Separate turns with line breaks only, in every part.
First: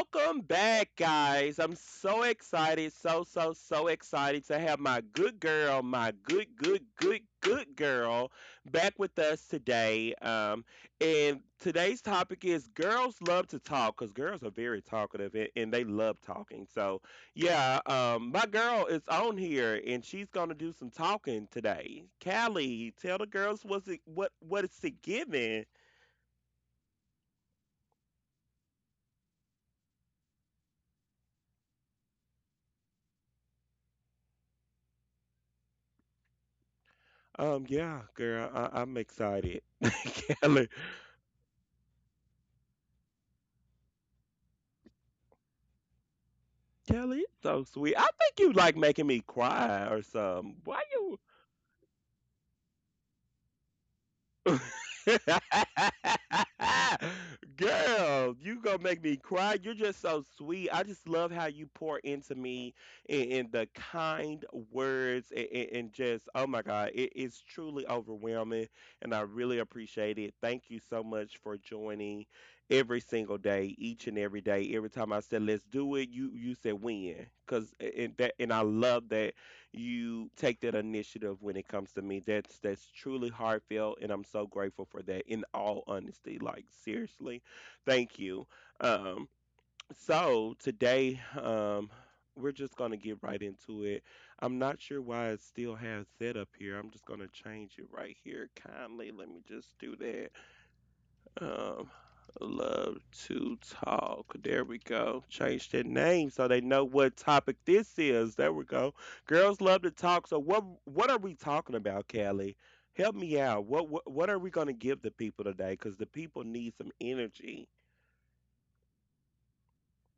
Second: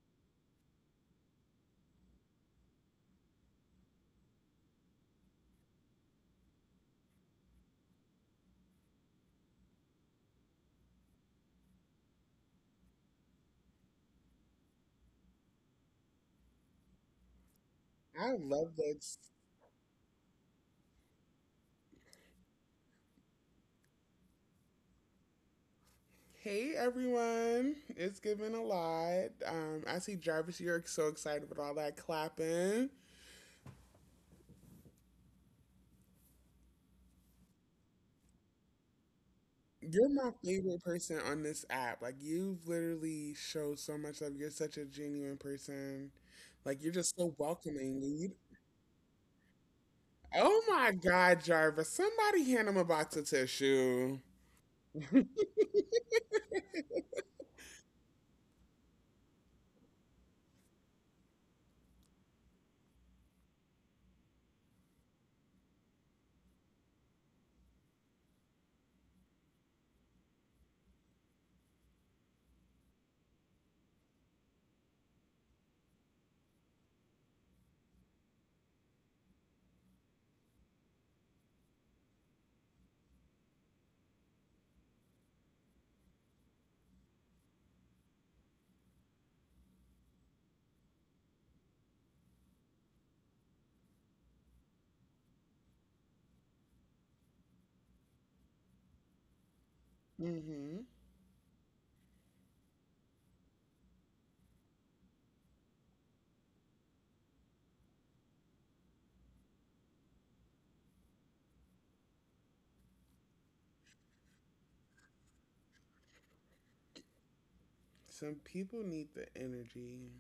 Welcome back, guys. I'm so excited, so excited to have my good girl, my good girl back with us today. And today's topic is girls love to talk because girls are very talkative and they love talking. So, yeah,
I
my
love
girl is
this.
on here and she's going to do some talking today. Callie, tell the girls what it's it giving.
Hey everyone, it's giving a lot. I see Jarvis, you're so excited with all that clapping.
Yeah, girl, I'm excited.
You're my
Kelly,
favorite person on this app. Like you've literally showed so much love. You're such a genuine person. Like you're just
Kelly, you
so
so sweet. I
welcoming. And you,
think you like making me cry or something.
oh
Why
my
you?
God, Jarvis! Somebody hand him a box of tissue.
Girl, you gonna make me cry. You're just so sweet. I just love how you pour into me and the kind words and just, oh my God, it is truly overwhelming. And I really appreciate it. Thank you so much for joining every single day, each and every day. Every time I said, let's do it, you said when. And I love that you take that initiative when it comes to me. That's truly heartfelt, and I'm so grateful for that. In all honesty, like seriously, thank you. Um, so today, we're just gonna get right into it. I'm not sure why it still has that up here. I'm just gonna change it right here kindly. Let me just do that.
hmm
Um, Love to talk. There we go. Change their name so they know what topic this is. There we go. Girls love to talk. So what are we talking about, Callie? Help me out. What are we going to give the people today? Because the people need some energy.
Some people need the energy.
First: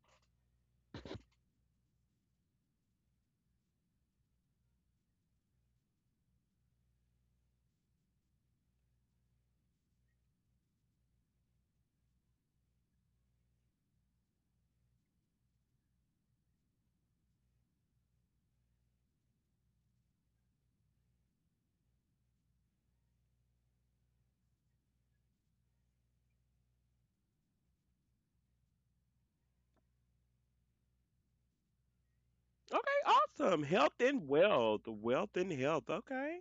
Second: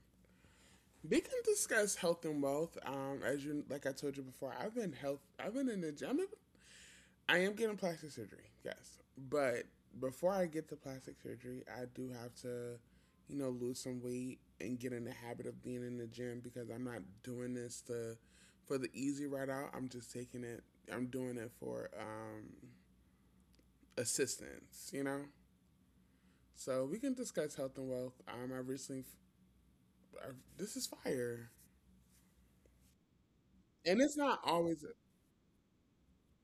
We can discuss health and wealth. As you like, I told you before, I've been health. I've been in the gym. I am getting plastic surgery, yes. But before I get the plastic surgery, I do have to, you know, lose some weight and get in the habit of being in the gym because I'm not doing this to for the easy ride out. I'm just taking it. I'm doing it for assistance, you know. So we can discuss health and wealth. I recently, I, this is fire,
Okay, awesome. Health
and it's
and
not
wealth,
always.
wealth and health. Okay.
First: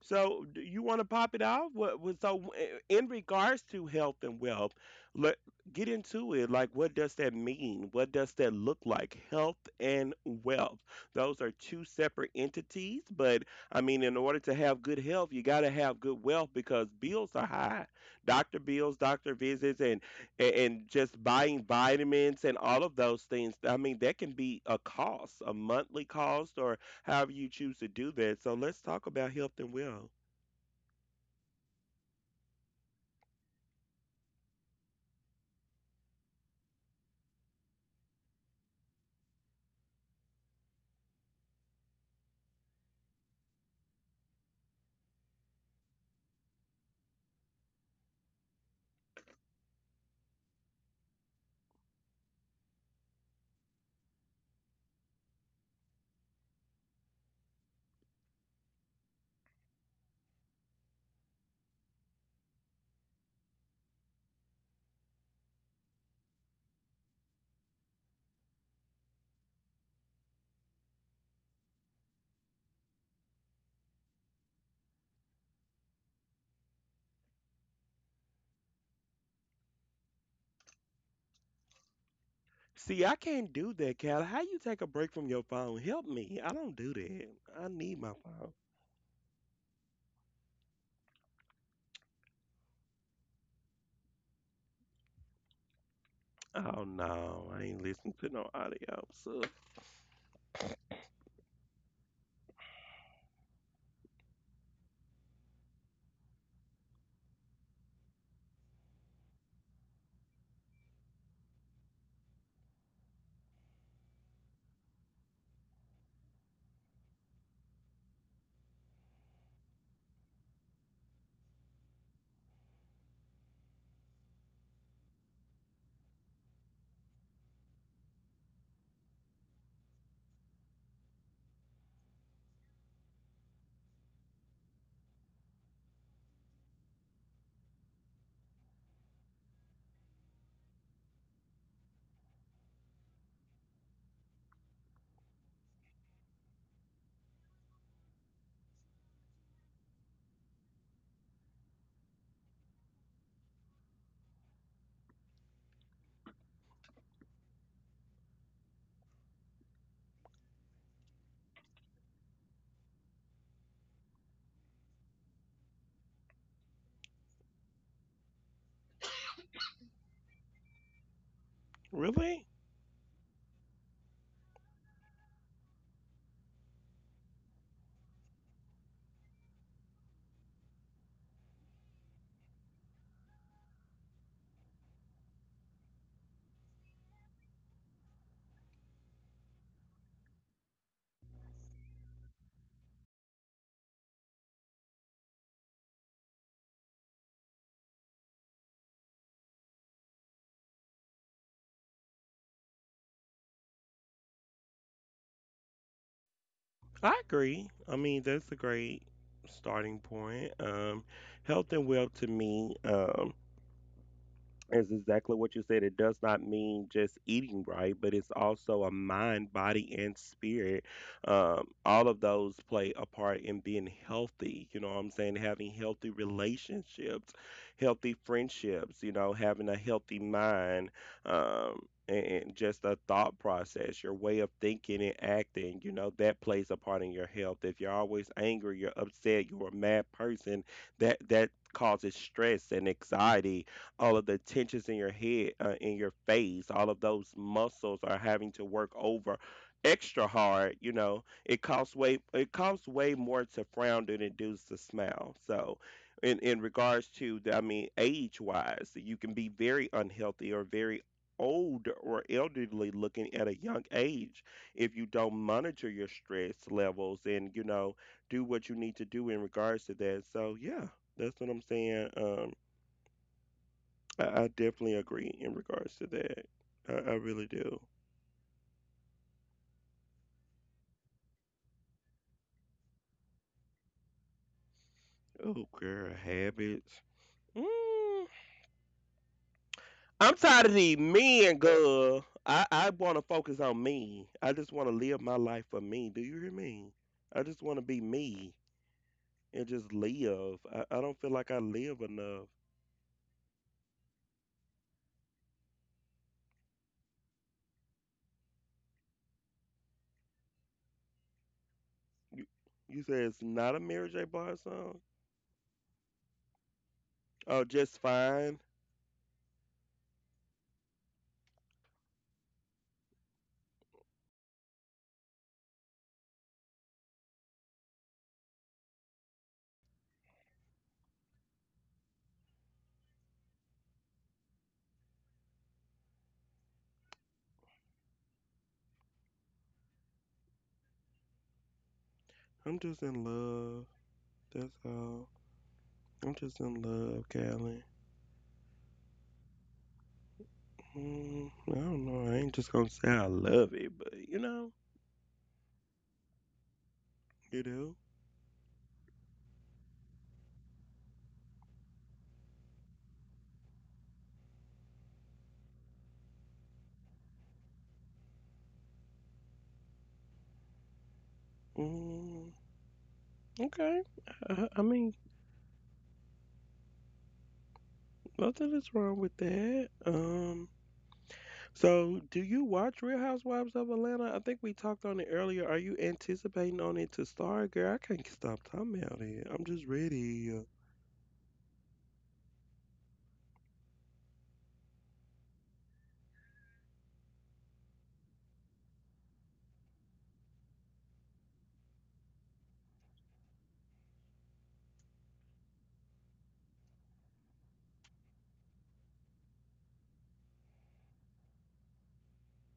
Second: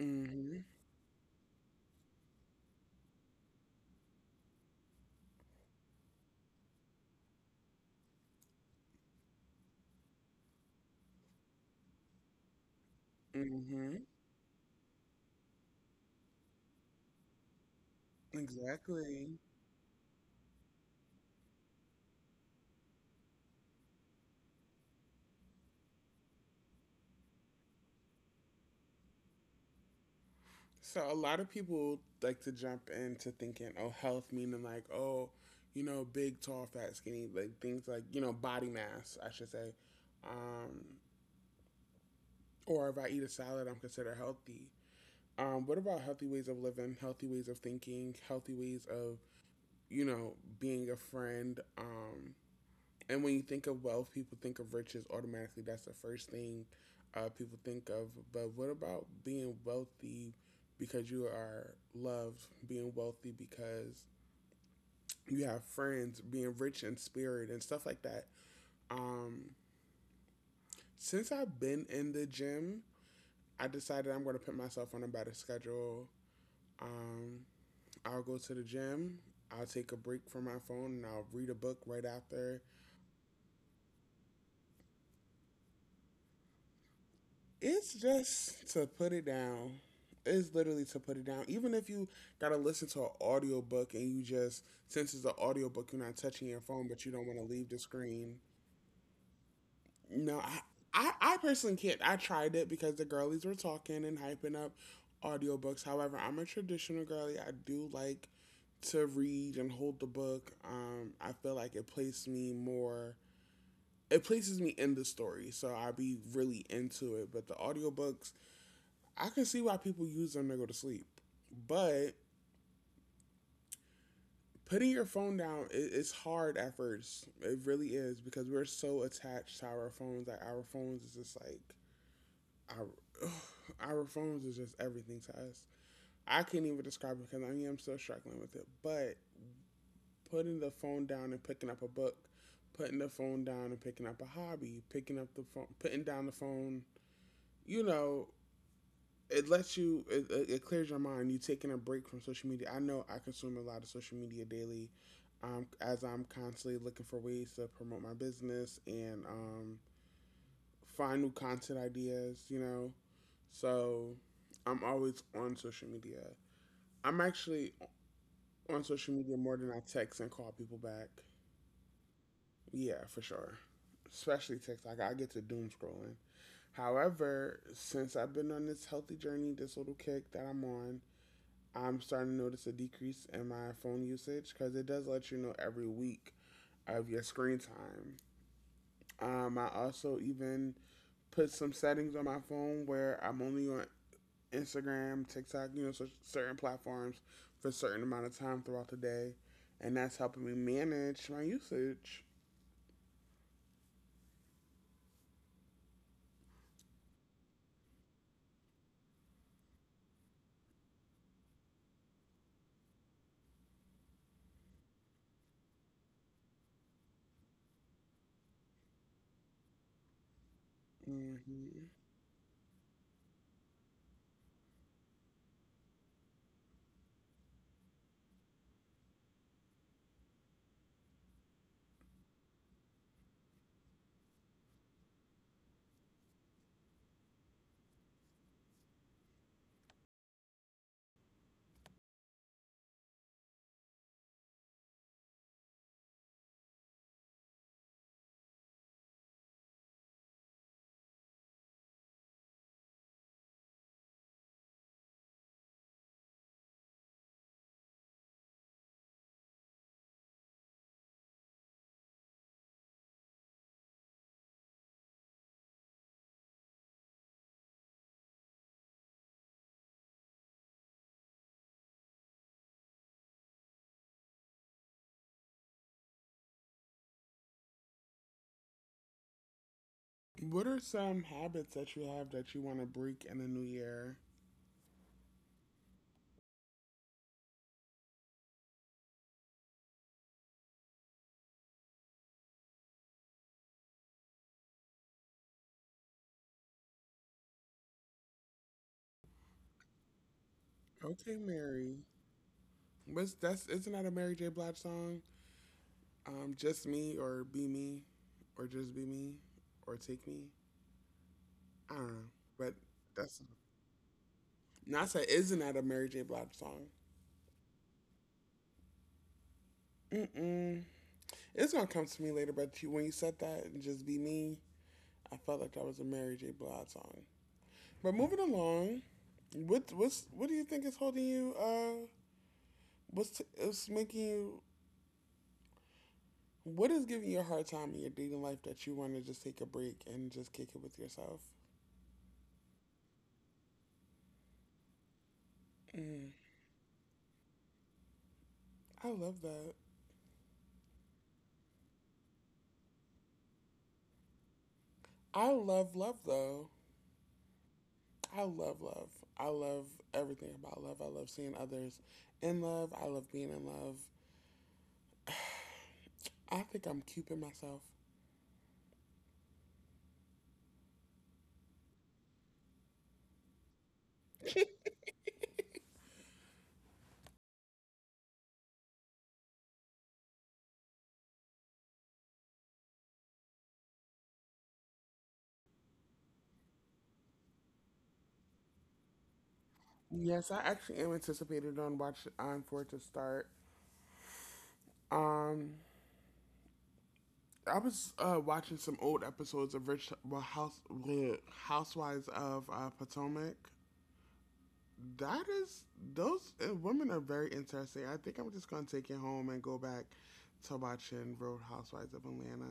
So, do you want to pop it off? What so I- in regards to health and wealth, let get into it. Like, what does that mean? What does that look like? Health and wealth. Those are two separate entities, but I
Mm-hmm.
mean, in order to have good health, you got to have good wealth because bills are high. Doctor bills, doctor
Exactly.
visits, and just buying vitamins and all of those things. I mean, that can be a cost a monthly cost or however you choose to do that. So let's talk about health and well.
So a lot of people like to jump into thinking, oh, health meaning like, oh, you know, big, tall, fat, skinny, like things like, you know, body mass, I should say. Um, or if I eat a salad, I'm considered healthy. What about healthy ways of living, healthy ways of thinking, healthy ways of, you know, being a friend? And when you think of wealth, people think of riches automatically. That's the first thing people think of. But what about being wealthy because you are loved, being wealthy because you have friends, being rich in spirit and stuff like that? Um, since I've been in the gym, I decided I'm going to put myself on a better schedule. Um, I'll go to the gym, I'll take a break from my phone, and I'll read a book right after.
See, I can't do that, Cal. How you take a break from your phone? Help me, I don't do that. I
It's
need my phone.
just to put it down. It's literally to put it down. Even if you gotta listen to an audiobook and you just since it's an audiobook, you're not touching your
Oh
phone, but
no,
you don't want to
I
leave the
ain't listening to
screen.
no audio, so
No, I, I personally can't. I tried it because the girlies were talking and hyping up audiobooks. However, I'm a traditional girly. I do like to read and hold the book. I feel like it places me more. It places me in the story, so I will be really into it. But the audiobooks I can see why people use them to go to sleep, but putting your phone down it's hard at first. It really is because we're so attached to our phones. Like our phones is just like our ugh, our phones is just everything to us. I can't even describe it because I am still struggling with it. But putting the phone down and picking up a book, putting the phone down and picking up a hobby, picking up the phone, putting down the phone. You know, it lets you it clears your mind you taking a break from social media. I know I consume a lot of social media daily, as I'm constantly looking for ways to promote my business, and find new content ideas, you know. So I'm always on social media. I'm actually on social media more than I text and call people back.
really?
Yeah, for sure. Especially text, like I get to doom scrolling. However, since I've been on this healthy journey, this little kick that I'm on, I'm starting to notice a decrease in my phone usage because it does let you know every week of your screen time. I also even put some settings on my phone where I'm only on Instagram, TikTok, you know, so certain platforms for a certain amount of time throughout the day, and that's helping me manage my usage.
I agree. I mean, that's a great starting point. Health and well to me, is exactly what you said. It does not mean just eating right, but it's also a mind, body, and spirit.
Mm-hmm.
All of those play a part in being healthy. You know what I'm saying? Having healthy relationships, healthy friendships, you know, having a healthy mind, um, and just a thought process, your way of thinking and acting, you know, that plays a part in your health. If you're always angry, you're upset, you're a mad person, that causes stress and anxiety, all of the tensions in your head, in your face, all of those muscles are having to work over extra hard. You know, it costs way more to frown than it does to smile. So, in regards to, I mean, age wise, you can be very unhealthy or very old or elderly looking at a young age if you don't monitor your stress levels, and you know, do what you need to do in regards to that. So yeah, that's what I'm saying. I definitely agree in regards to that. I really do.
What are some habits that you have that you want to break in the new year?
Oh, girl, habits. Mm, I'm tired of the men, girl. I want to focus on me. I just want to live my life for me. Do you hear me? I just want to be me and just live. I don't feel
Okay,
like I live
Mary.
enough.
Was that's isn't that a Mary J. Blige song? Just me or be me or just be me or take me. I don't know.
You,
But
you say it's
that's
not a Mary J. Blige song?
NASA isn't that a Mary J. Blige song.
Oh, just fine.
Mm-mm. It's gonna come to me later, but you, when you said that and just be me, I felt like that was a Mary J. Blige song. But moving along, what do you think is holding you? What's t- is making you? What is giving you a hard time in your dating life that you want to just take a break and just kick it with yourself?
I'm just in love. That's all. I'm
Mm,
just in love, Callie.
I love that.
Mm, I don't know. I ain't just gonna say I love it, but you know,
I love love though.
you do.
I love love. I love everything about love. I love seeing others in love. I love being in love. I think I'm cuping myself.
Mm, okay. I mean, nothing is wrong with that. So do you watch Real Housewives of Atlanta? I think we talked on it earlier. Are you anticipating on it to start, girl? I can't stop talking about it. I'm just ready.
Yes, I actually am anticipated on watch on for it to start. Um, I was watching some old episodes of Rich well, House bleh, Housewives of Potomac. That is, those women are very interesting. I think I'm just gonna take it home and go back to watching Road Housewives of Atlanta.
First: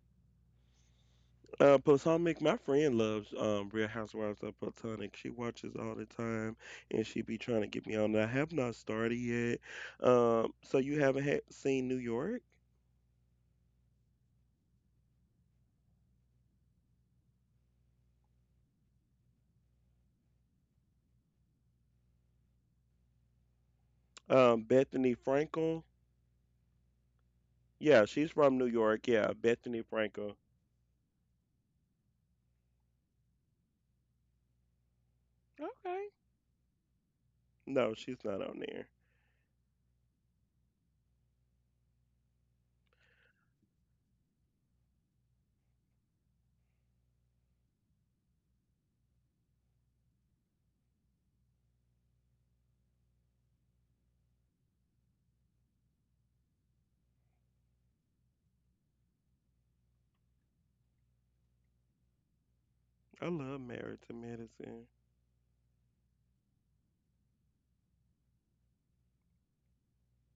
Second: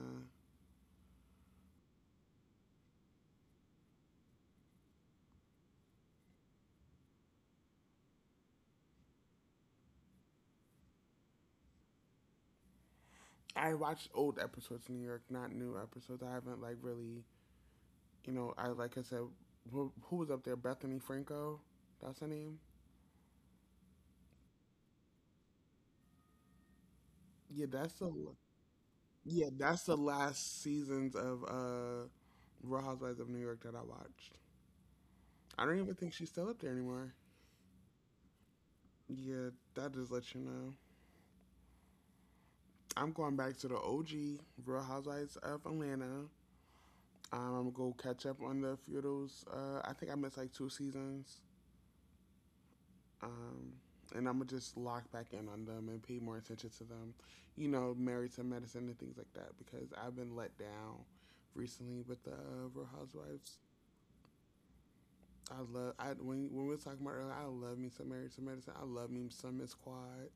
Potomac, my friend loves Real Housewives of Potomac. She watches all the time, and she be trying to get me on. I have not started yet. So you haven't had, seen New York?
I watched old episodes in New York, not new episodes. I haven't like really, you know, I like I said, who was up there? Bethany Franco, that's her name.
Bethany Frankel.
Yeah, that's
Yeah,
the
she's from New York. Yeah,
yeah,
Bethany
that's the
Frankel.
last seasons of Real Housewives of New York that I watched. I don't even
Okay.
think she's still up there anymore.
No, she's not on there.
Yeah, that just lets you know. I'm going back to the OG Real Housewives of Atlanta. I'm gonna go catch up on the few of those. I think I missed like two seasons. Um, and I'm gonna just lock back in on them and pay more attention to them. You know, married to medicine and things like that because I've been let down recently with the Real
I
Housewives.
love Married to Medicine.
I love I when we were talking about earlier. I love me some married to medicine. I love me some Miss Quad.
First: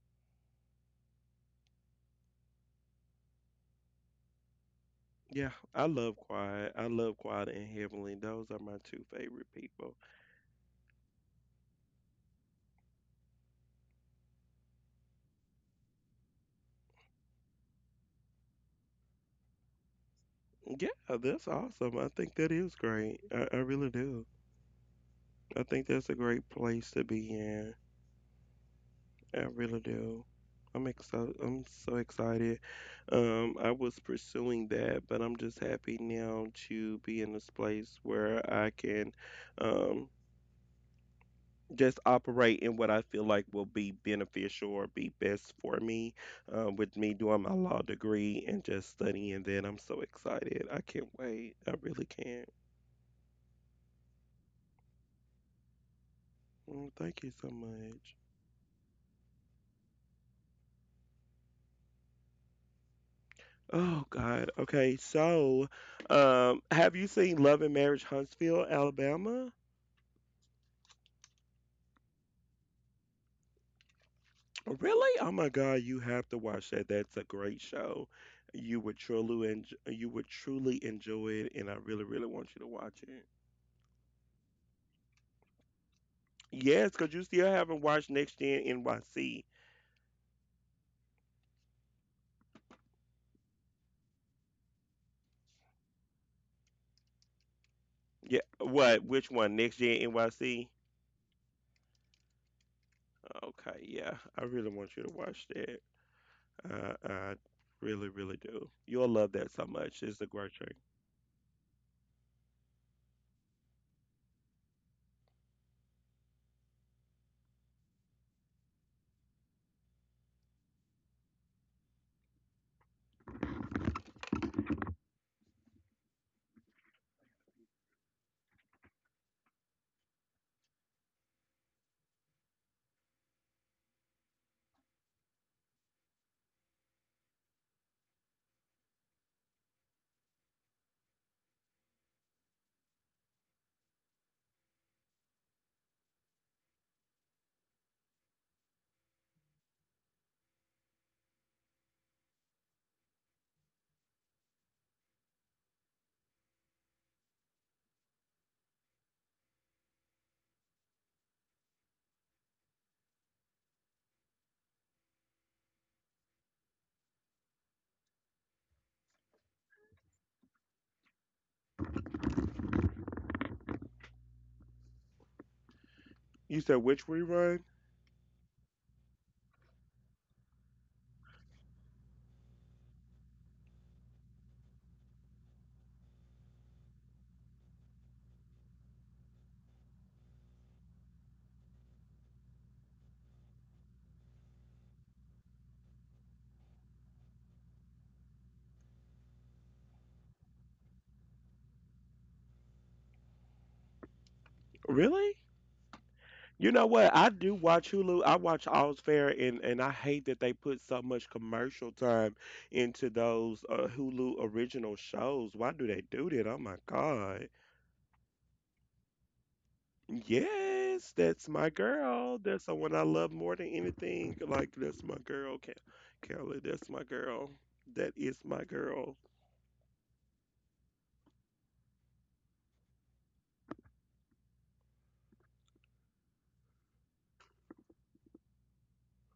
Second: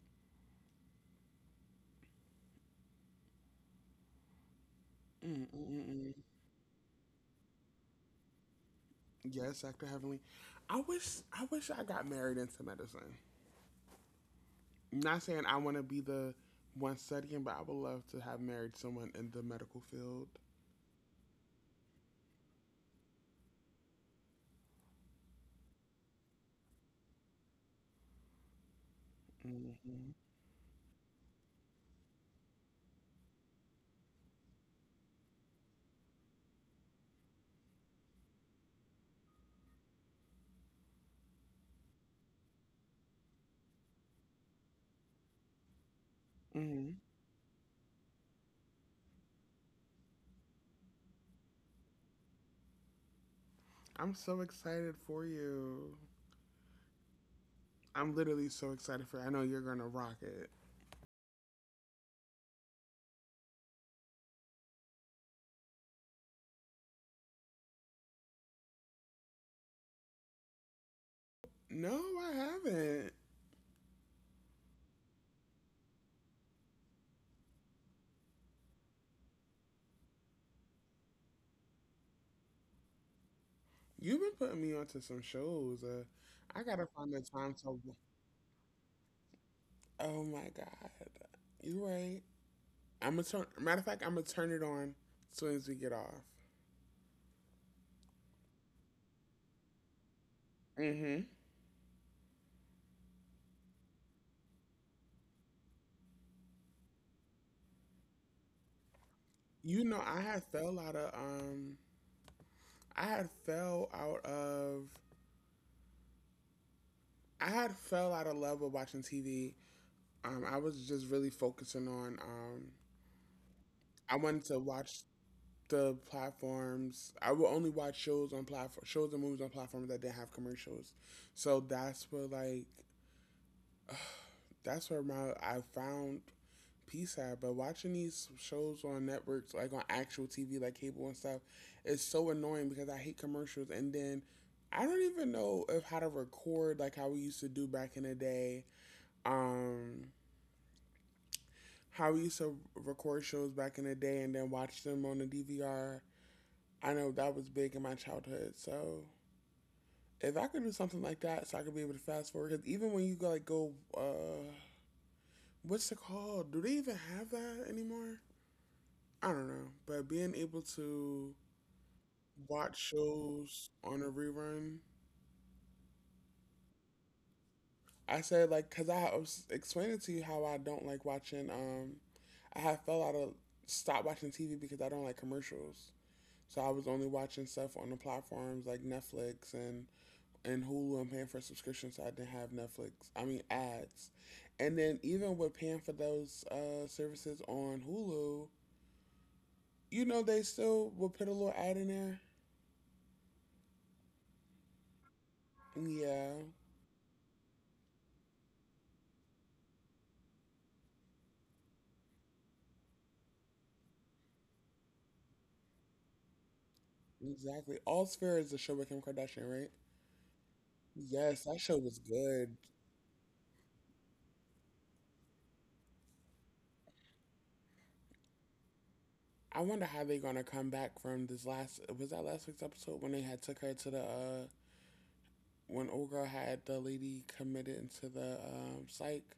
Mm
Yeah,
mm
I
mm.
love
Mm.
Quiet. I love Quiet and Heavenly. Those are my two favorite
Yes, Dr.
people.
Heavenly. I wish I got married into medicine. Not saying I want to be the one studying, but I would love to have married someone in the medical field.
Yeah, that's awesome. I think that is great. I really do. I think that's a great place to be in. I really
Hmm
do. I'm excited. I'm so excited. I was pursuing that, but I'm just happy now to be in this place where I can um, just operate in what I feel like will be beneficial or be best for me, with me doing my law degree and just studying. Then I'm so excited. I can't wait. I really can't.
I'm so excited for you.
Mm, thank you so much.
I'm literally so excited for you. I know you're gonna rock it.
Oh God. Okay. So, have you seen Love and Marriage Huntsville, Alabama?
No, I haven't.
Really? Oh my God, you have to watch that. That's a great show. You would truly enjoy it, and I really, really want you to watch it.
You've been putting me onto some shows. I gotta
Yes, because
find the
you still
time to.
haven't watched Next Gen NYC.
Oh my god, you right. I'm gonna turn. Matter of fact, I'm gonna turn it on as soon as we get off.
Yeah. What? Which one? Next Gen NYC?
Mm-hmm.
Okay. Yeah. I really want you to watch that. I really, really do. You'll love that so
You know,
much.
I
It's a
had
great show.
fell out of I had fell out of, I had fell out of love with watching TV. I was just really focusing on I wanted to watch the platforms. I would only watch shows on platform shows and movies on platforms that didn't have commercials. So that's where like uh, that's where my I found peace at. But watching these shows on networks like on actual TV like cable and stuff is so annoying because I hate commercials, and then I don't even know if how to record like how we used to do back in the day. Um how we used to record shows back in the day and then watch them on the DVR. I know that was big in my childhood. So if I could do something like that, so I could be able to fast forward, because even when you go, what's it called? Do they even have that anymore? I don't know. But being able to watch shows on a rerun,
You said which rerun?
I said like, because I was explaining to you how I don't like watching. I have fell out of stop watching TV because I don't like commercials. So I was only watching stuff on the platforms like Netflix and Hulu and paying for subscriptions. So I didn't have Netflix. I mean ads, and then even with paying for those services on Hulu, you know they still will put a little ad in there.
Really?
Yeah,
You know what? I do watch Hulu. I watch All's Fair, and I hate that they put so much commercial time into those Hulu original shows. Why do they do that? Oh my God.
exactly. All Sphere is the show with Kim Kardashian, right?
Yes,
Yes,
that's
that
my
show was
girl.
good.
That's the one I love more than anything. Like that's my girl, Kelly. That's my girl. That is my girl.
I wonder how they gonna come back from this last. Was that last week's episode when they had took her to the when old girl had the lady committed into the psych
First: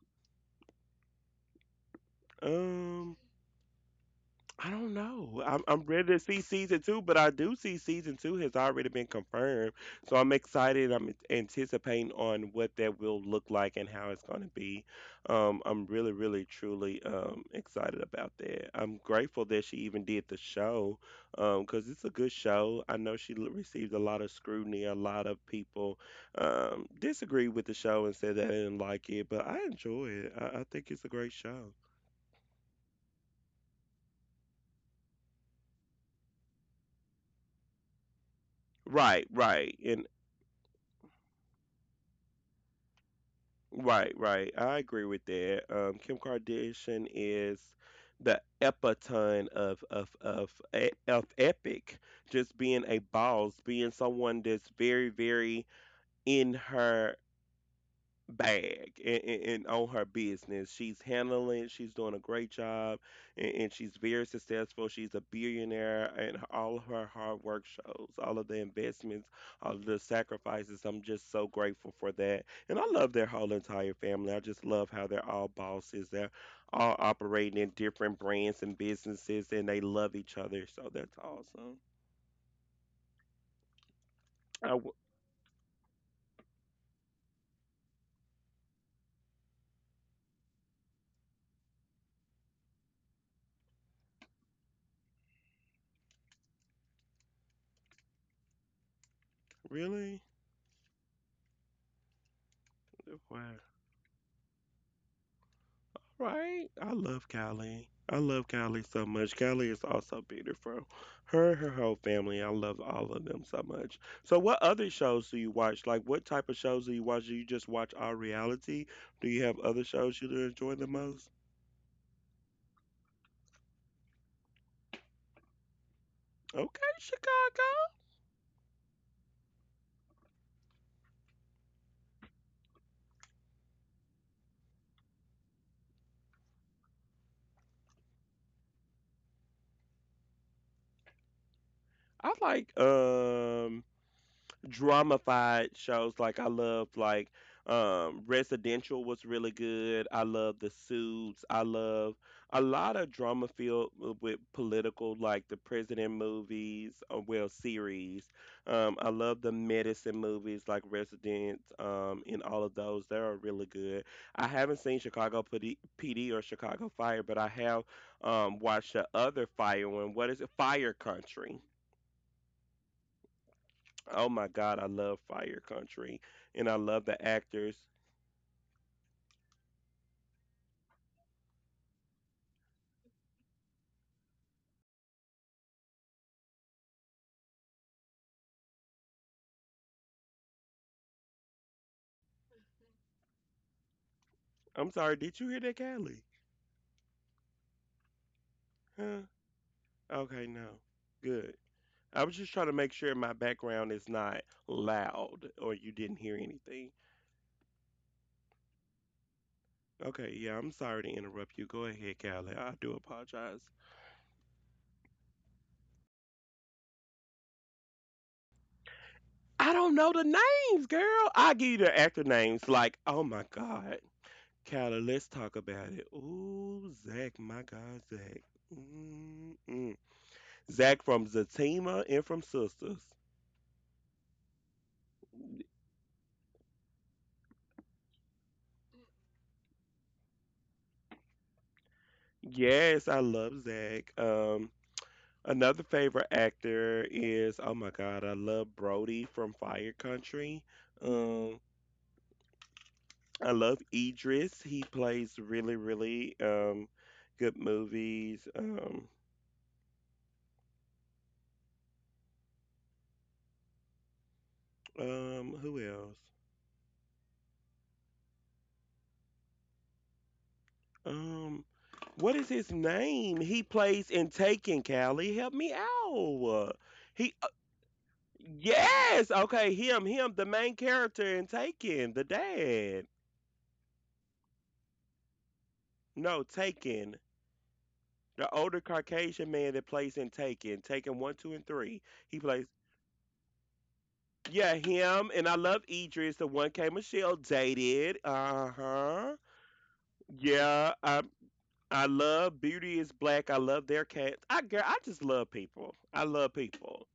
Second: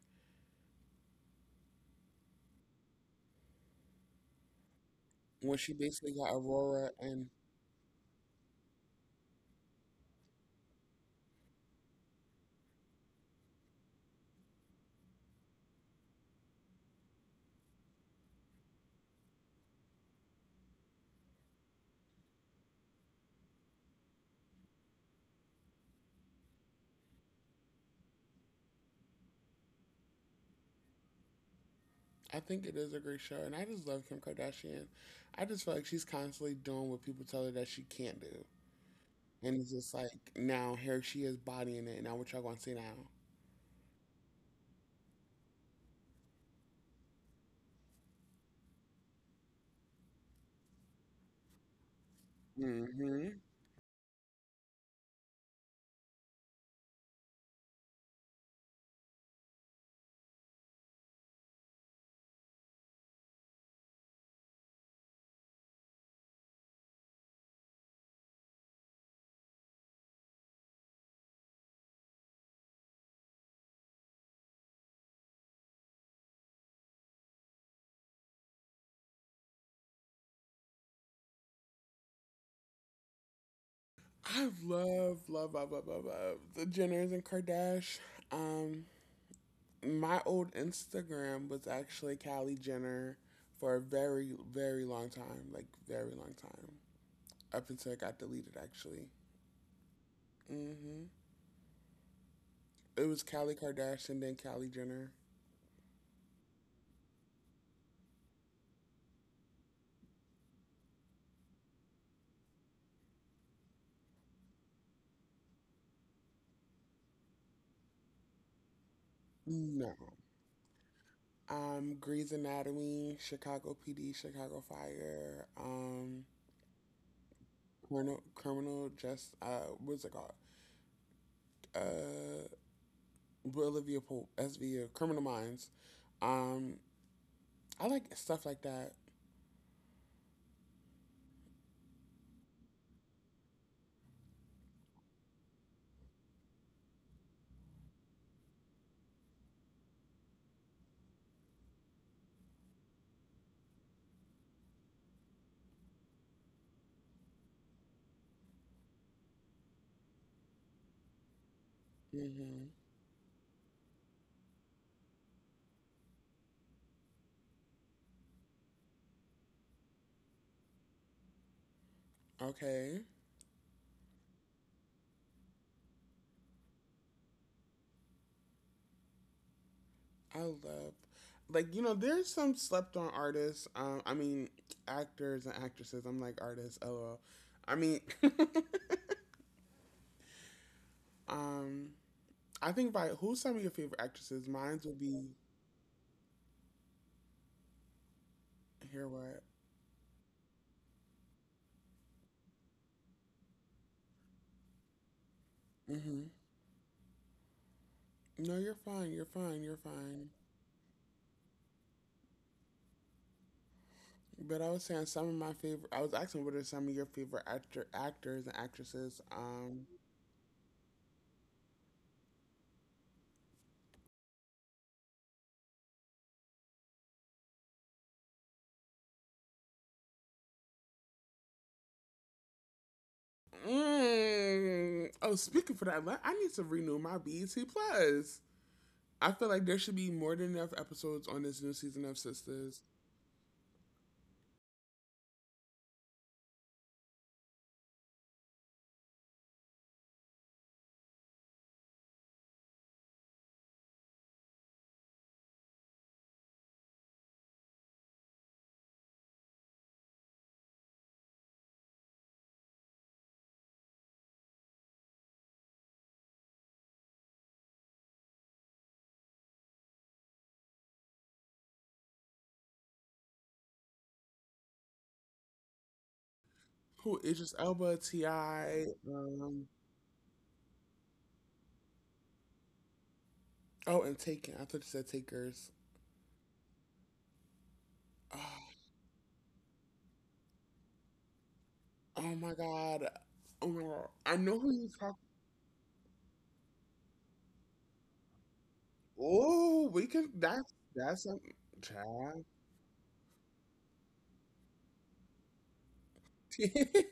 Um. I don't know.
when she
I'm ready
basically
to
got
see season
Aurora
two, but
and
I do see season two has already been confirmed. So I'm excited. I'm anticipating on what that will look like and how it's going to be. I'm really, really, truly excited about that. I'm grateful that she even did the show, because it's a good show. I know received a lot of scrutiny. A lot of people disagreed with the show and said they didn't like it, but I enjoy it. I think it's a great show.
I think it is a great show, and I just love Kim Kardashian. I just feel like she's constantly doing what people tell her that she can't do,
Right,
and it's
right.
just
And
like now here she is bodying it. And now what y'all gonna see now?
right, right. I agree with that. Kim Kardashian is the epiton of of epic, just being a
Hmm
boss, being someone that's very, very in her bag and on her business. She's handling it. She's doing a great job and she's very successful. She's a billionaire and all of her hard work shows, all of the investments, all of the sacrifices. I'm just so grateful for that. And I love their whole entire family. I just love how they're all bosses. They're all operating in different brands and businesses and they love each other. So that's awesome.
I
I w-
love, love, love, love, love, love the Jenners and Kardashian. Um, my old Instagram was actually Kylie Jenner for a very, very long time, like very long time, up until it got deleted. Actually,
Really?
hmm it was Kylie
Wow.
Kardashian, then Kylie Jenner.
Right? I love Callie. I love Callie so much. Callie is also beautiful. Her whole family. I love all of them so much. So, what other shows do you watch? Like, what type of shows do you watch? Do you just watch all reality? Do you have other
No.
shows you enjoy the most?
Grey's Anatomy, Chicago PD, Chicago Fire,
Okay, Chicago.
Criminal, Criminal Just, what's it called? Uh, Olivia Pope, SVU, Criminal Minds. Um, I like stuff like that.
I like. Um, dramafied shows. I love like Residential was really good. I love The Suits. I love a lot of drama filled with political, like the president movies, or well series. I love the medicine movies like Resident, and all
hmm
of those. They are really good. I haven't seen Chicago PD, or Chicago Fire, but I have watched the other Fire one. What is it? Fire Country.
Okay.
Oh my God, I love Fire Country and I love the actors.
I love, like, you know, there's some slept on artists. I mean, actors and actresses. I'm like artists, lol. I mean, um, I think by who's some of your favorite actresses?
I'm
Mine's would
sorry,
be,
did you hear that, Callie?
here
Huh?
what?
Okay, no. Good. I was just trying to make sure my background is not loud or you didn't
Mm-hmm.
hear anything.
No, you're fine. You're fine. You're
Okay,
fine.
yeah, I'm sorry to interrupt you. Go ahead, Callie. I do apologize.
But I was saying some of my favorite. I was asking what are some of your favorite actors and actresses.
I don't know the names, girl. I give you the actor names. Like, oh my God. Callie, let's talk about it. Ooh, Zach, my God, Zach. Mm-mm. Zach from Zatima and from Sisters.
Mm. Oh, speaking for that, I need to renew my BET Plus. I feel like there should be more than enough episodes on this new season of Sisters.
Yes, I love Zach. Another favorite actor is oh my God, I love Brody from Fire Country. Um, I love Idris. He plays really, really good movies. Who else? Um, what is his name? He plays in Taken. Callie, help me out.
Who
He
Idris Elba, Ti,
Yes, okay, him, the main character in Taken, the dad.
oh, and Taken. I thought you said Takers.
No, Taken.
Oh,
The older Caucasian man that plays in Taken, Taken 1, 2, and 3,
oh
he
my
plays,
God. Oh my God. I know who
yeah,
you talk.
him. And I love Idris, the one K Michelle dated. Uh huh.
Oh, we can. That's
Yeah, I,
that's a
I
child.
love Beauty is Black. I love their cats. Girl, I just love people. I love
you
people.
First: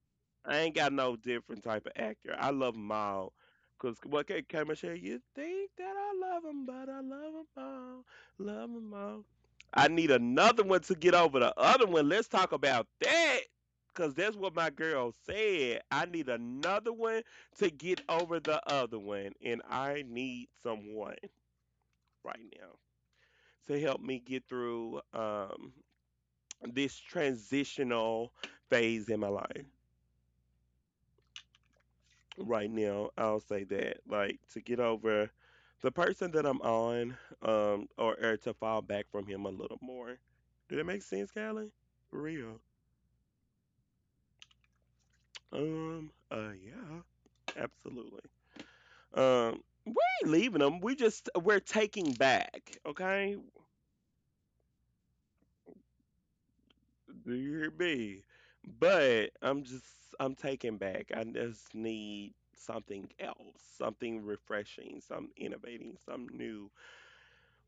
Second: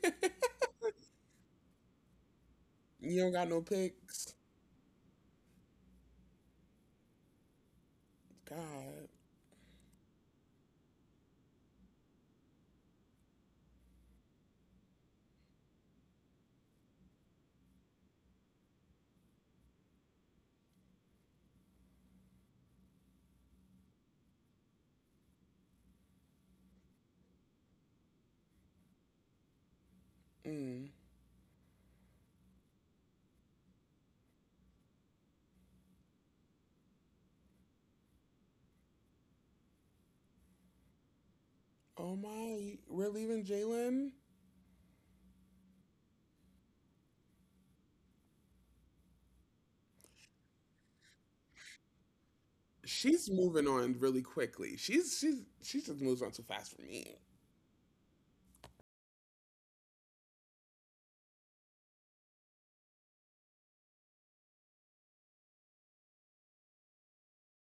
I ain't got no different type of actor. I love 'em
don't
all.
got no
Cause what
picks.
can Cameron say? You think that I love 'em, but I love 'em all, love 'em
God.
all. I need another one to get over the other one. Let's talk about that. Cause that's what my girl said. I need another one to get over the other one, and I need someone right now to help me get through this transitional phase in my life.
Mm.
Right now, I'll say that. Like to get over the person that I'm on, or to fall back from him a little more. Did that make sense, Callie?
Oh
For real.
my, we're leaving Jalen.
Yeah, absolutely. We ain't leaving them. We're taking back,
She's
okay?
moving on really quickly. She just moves on too fast for me.
Do you hear me? But I'm just I'm taking back. I just need something else, something refreshing, some innovating, some new.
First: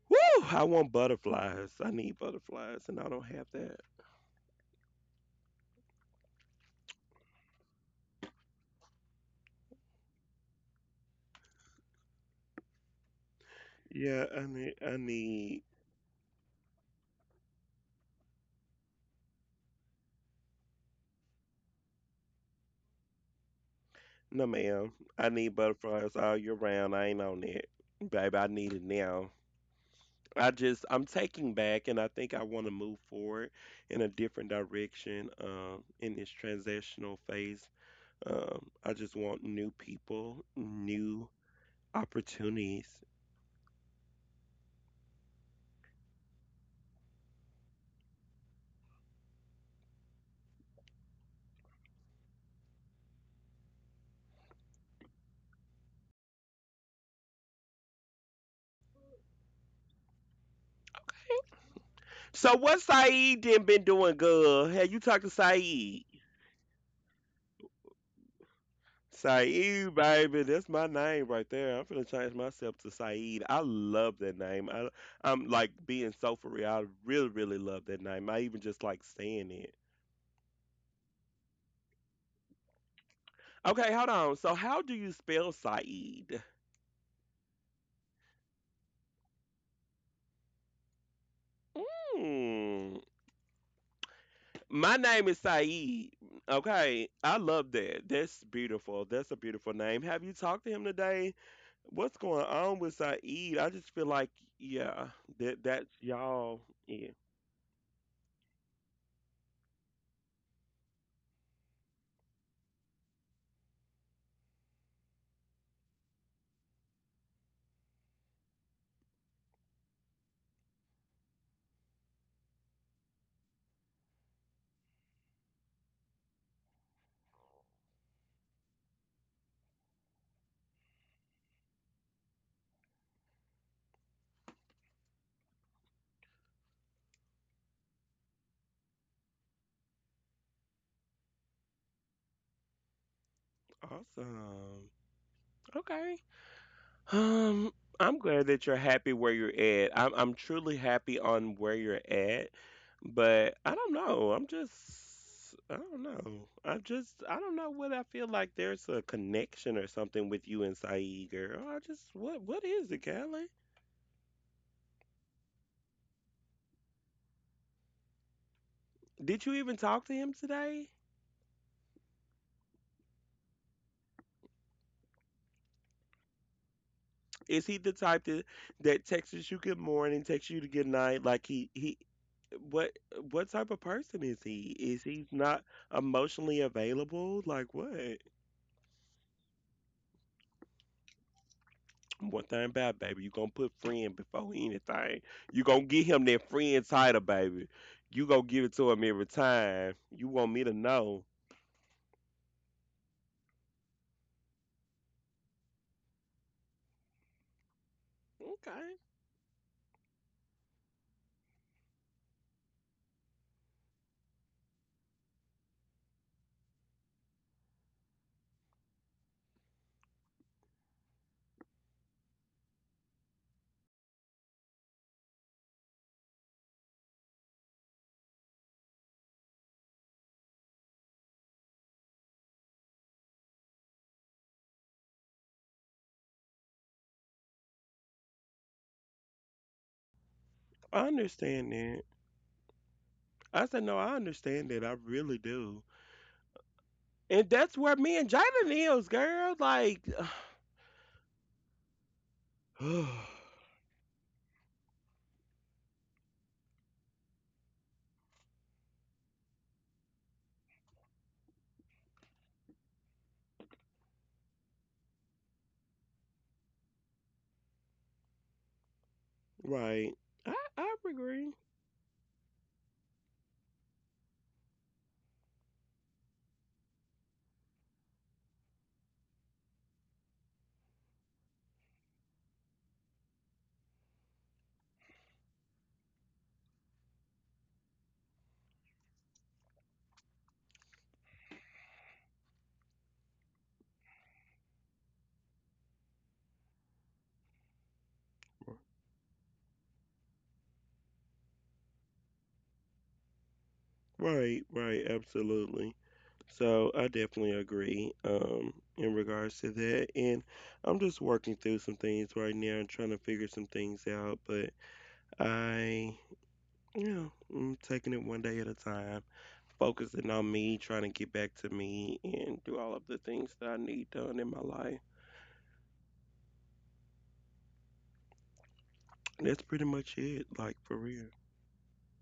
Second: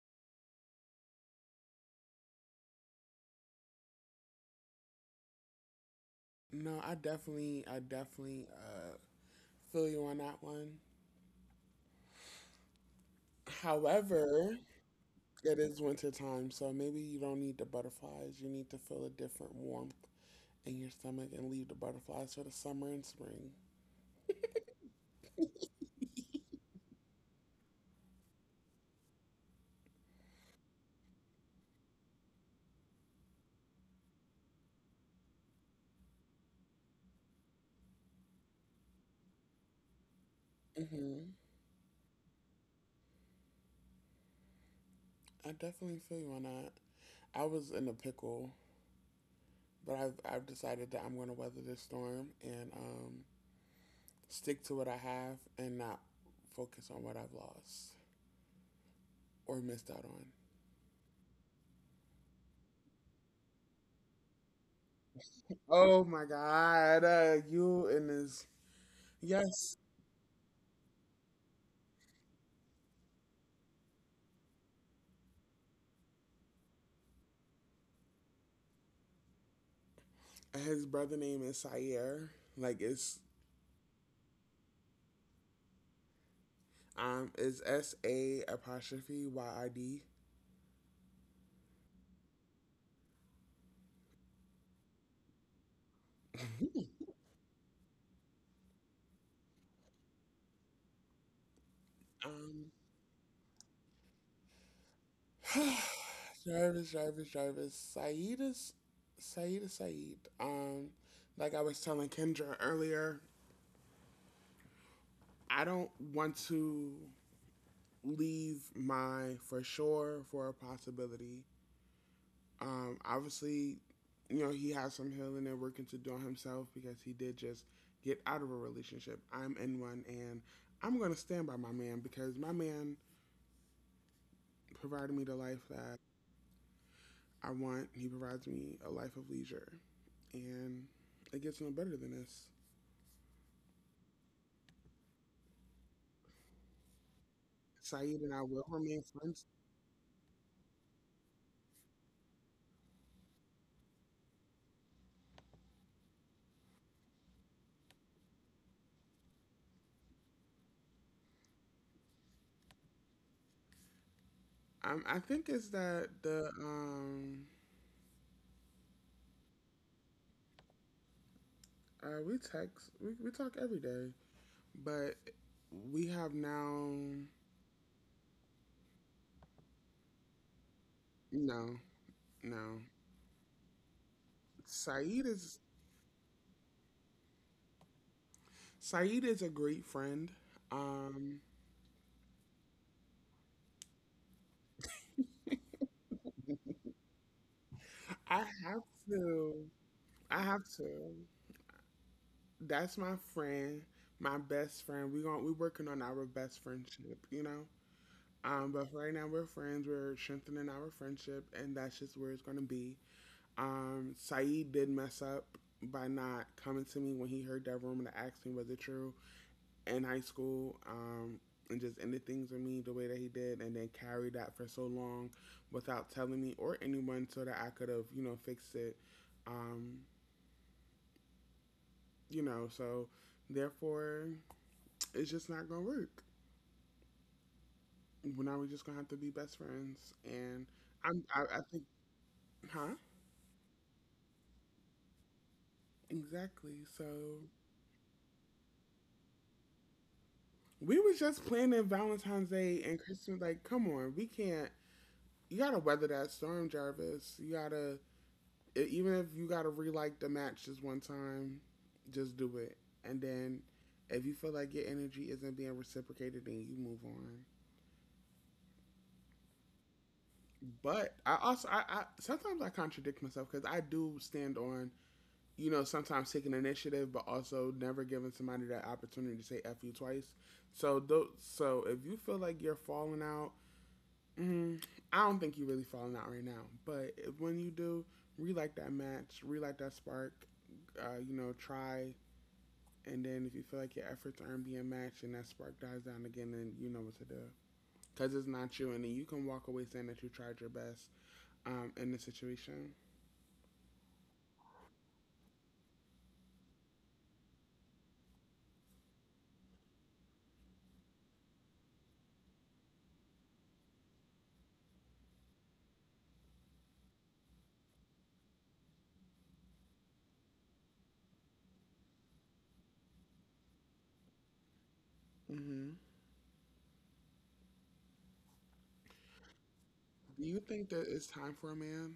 Woo! I want butterflies. I need butterflies, and I don't have that.
No, I definitely feel you on that one.
Yeah, I
However,
need. I
it
need.
is winter time, so maybe you don't need the butterflies. You need to feel a different warmth in your stomach and leave the butterflies for the summer and spring.
No, ma'am. I need butterflies all year round. I ain't on it, baby. I need it now. I just. I'm taking back, and I think I want to move forward in a different direction. In this transitional phase, I just want new people, new
hmm
opportunities.
I definitely feel you on that. I was in a pickle. But I've decided that I'm going to weather this storm and stick to what I have and not focus on what I've lost or missed out on.
So, what Saeed did been doing good? Have you talked to Saeed?
Oh my God. You and his. Yes.
Saeed, baby, that's my name right there. I'm finna change myself to Saeed. I love that name. I'm like being so for real. I really, really love that name. I even just like saying it.
His brother name is Sayer. Like
Okay, hold on. So, how do you spell Saeed?
it's S A apostrophe Y I D.
Mm, my name is Saeed. Okay, I love that. That's beautiful. That's a beautiful name. Have you talked to him today? What's going
Um
on with Saeed? I just feel like, yeah, That that's y'all. Yeah,
Jarvis. Saeed is Saeed. Like I was telling Kendra earlier, I don't want to leave my for sure for a possibility. Obviously, you know, he has some healing and working to do on himself because he did just get out of a relationship. I'm in one and I'm going to stand by my man because my man provided me the life that I want. He provides me a life of leisure. And it gets no better than this.
awesome. Okay. Um, I'm
Saeed and
glad
I
that
will
you're
remain
happy where you're
friends.
at. I'm truly happy on where you're at, but I don't know. I don't know. I don't know what. I feel like there's a connection or something with you and Saeed, girl. I just What is it, Callie?
I think it's that the
Did you even talk to him today?
We text. We talk every day, but we have now.
Is he the type that that texts you good morning, texts you to good night? Like
No,
he
no.
what what type of person is he? Is he
Saeed
not
is
emotionally available? Like what?
Saeed is a great friend. Um,
One thing about it, baby, you gonna put friend before anything. You gonna get him that friend title, baby. You
I
gonna give it
have
to him every
to.
time. You
I
want me
have
to
to.
know.
That's my friend, my best friend. We going we working on our best friendship, you know.
Okay.
But for right now we're friends. We're strengthening our friendship, and that's just where it's gonna be. Saeed did mess up by not coming to me when he heard that rumor and asked me was it true. In high school, and just ended things with me the way that he did and then carried that for so long without telling me or anyone so that I could have, you know, fixed it. Um, you know, so therefore it's just not going to work. Well, now we're just going to have to be best friends. And
I
I
understand
think,
that.
huh?
I said, no, I understand that. I really do.
Exactly. So
And that's where me and Jaden is, girl. Like
we was just planning Valentine's Day and Christmas. Like, come on, we can't. You gotta weather that storm, Jarvis. You gotta even if you gotta relight the match just one time, just do it. And then if you feel like your energy isn't being reciprocated, then you move on.
right. I
But I
agree.
also I sometimes I contradict myself because I do stand on you know sometimes taking initiative, but also never giving somebody that opportunity to say f you twice. So if you feel like you're falling out, mm, I don't think you're really falling out right now. But if, when you do, relight that match, relight that spark. You know, try. And then if you feel like your efforts aren't being matched and that spark dies down again, then you know what to do. Because it's not you, and then you can walk away saying that you tried your best in the situation.
Right, right, absolutely. So I definitely agree in regards to that. And I'm just working through some things right now and trying to figure some things out. But I, you know, I'm taking it one day at a time, focusing on me, trying to get back to me and do all of the things that I need done in my life.
Mm-hmm.
That's pretty much it,
Do you
like
think
for
that
real.
it's time for a man?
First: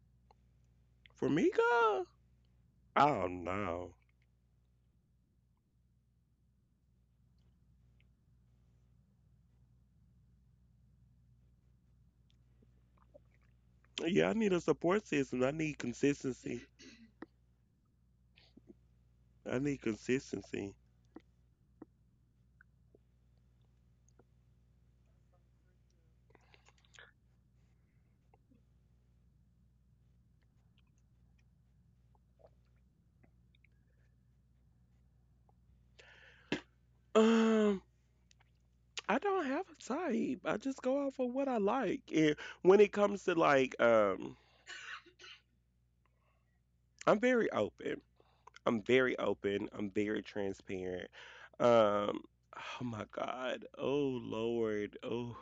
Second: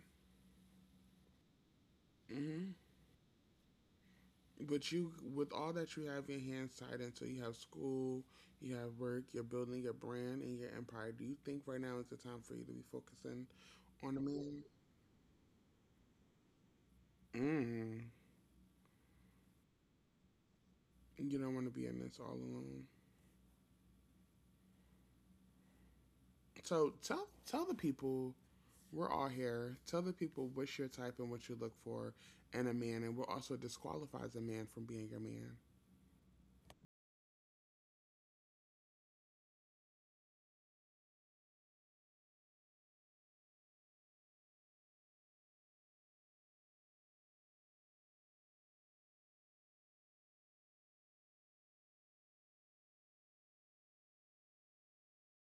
For me, girl,
Mm-hmm.
oh no.
But you, with all that you have your hands tied into, you have school, you have work, you're building your brand and your empire. Do you think right now is the time for you to be focusing on a
Yeah, I need a
man?
support system. I need consistency.
Mm.
I need consistency.
You don't want to be in this all alone. So tell the people. We're all here. Tell the people what's your type and what you look for in a man, and what also disqualifies a man from being your man.
Um. I don't have a type. I just go off of what I like. And when it comes to like I'm very open. I'm very open. I'm very transparent. Um oh my God. Oh Lord. Oh.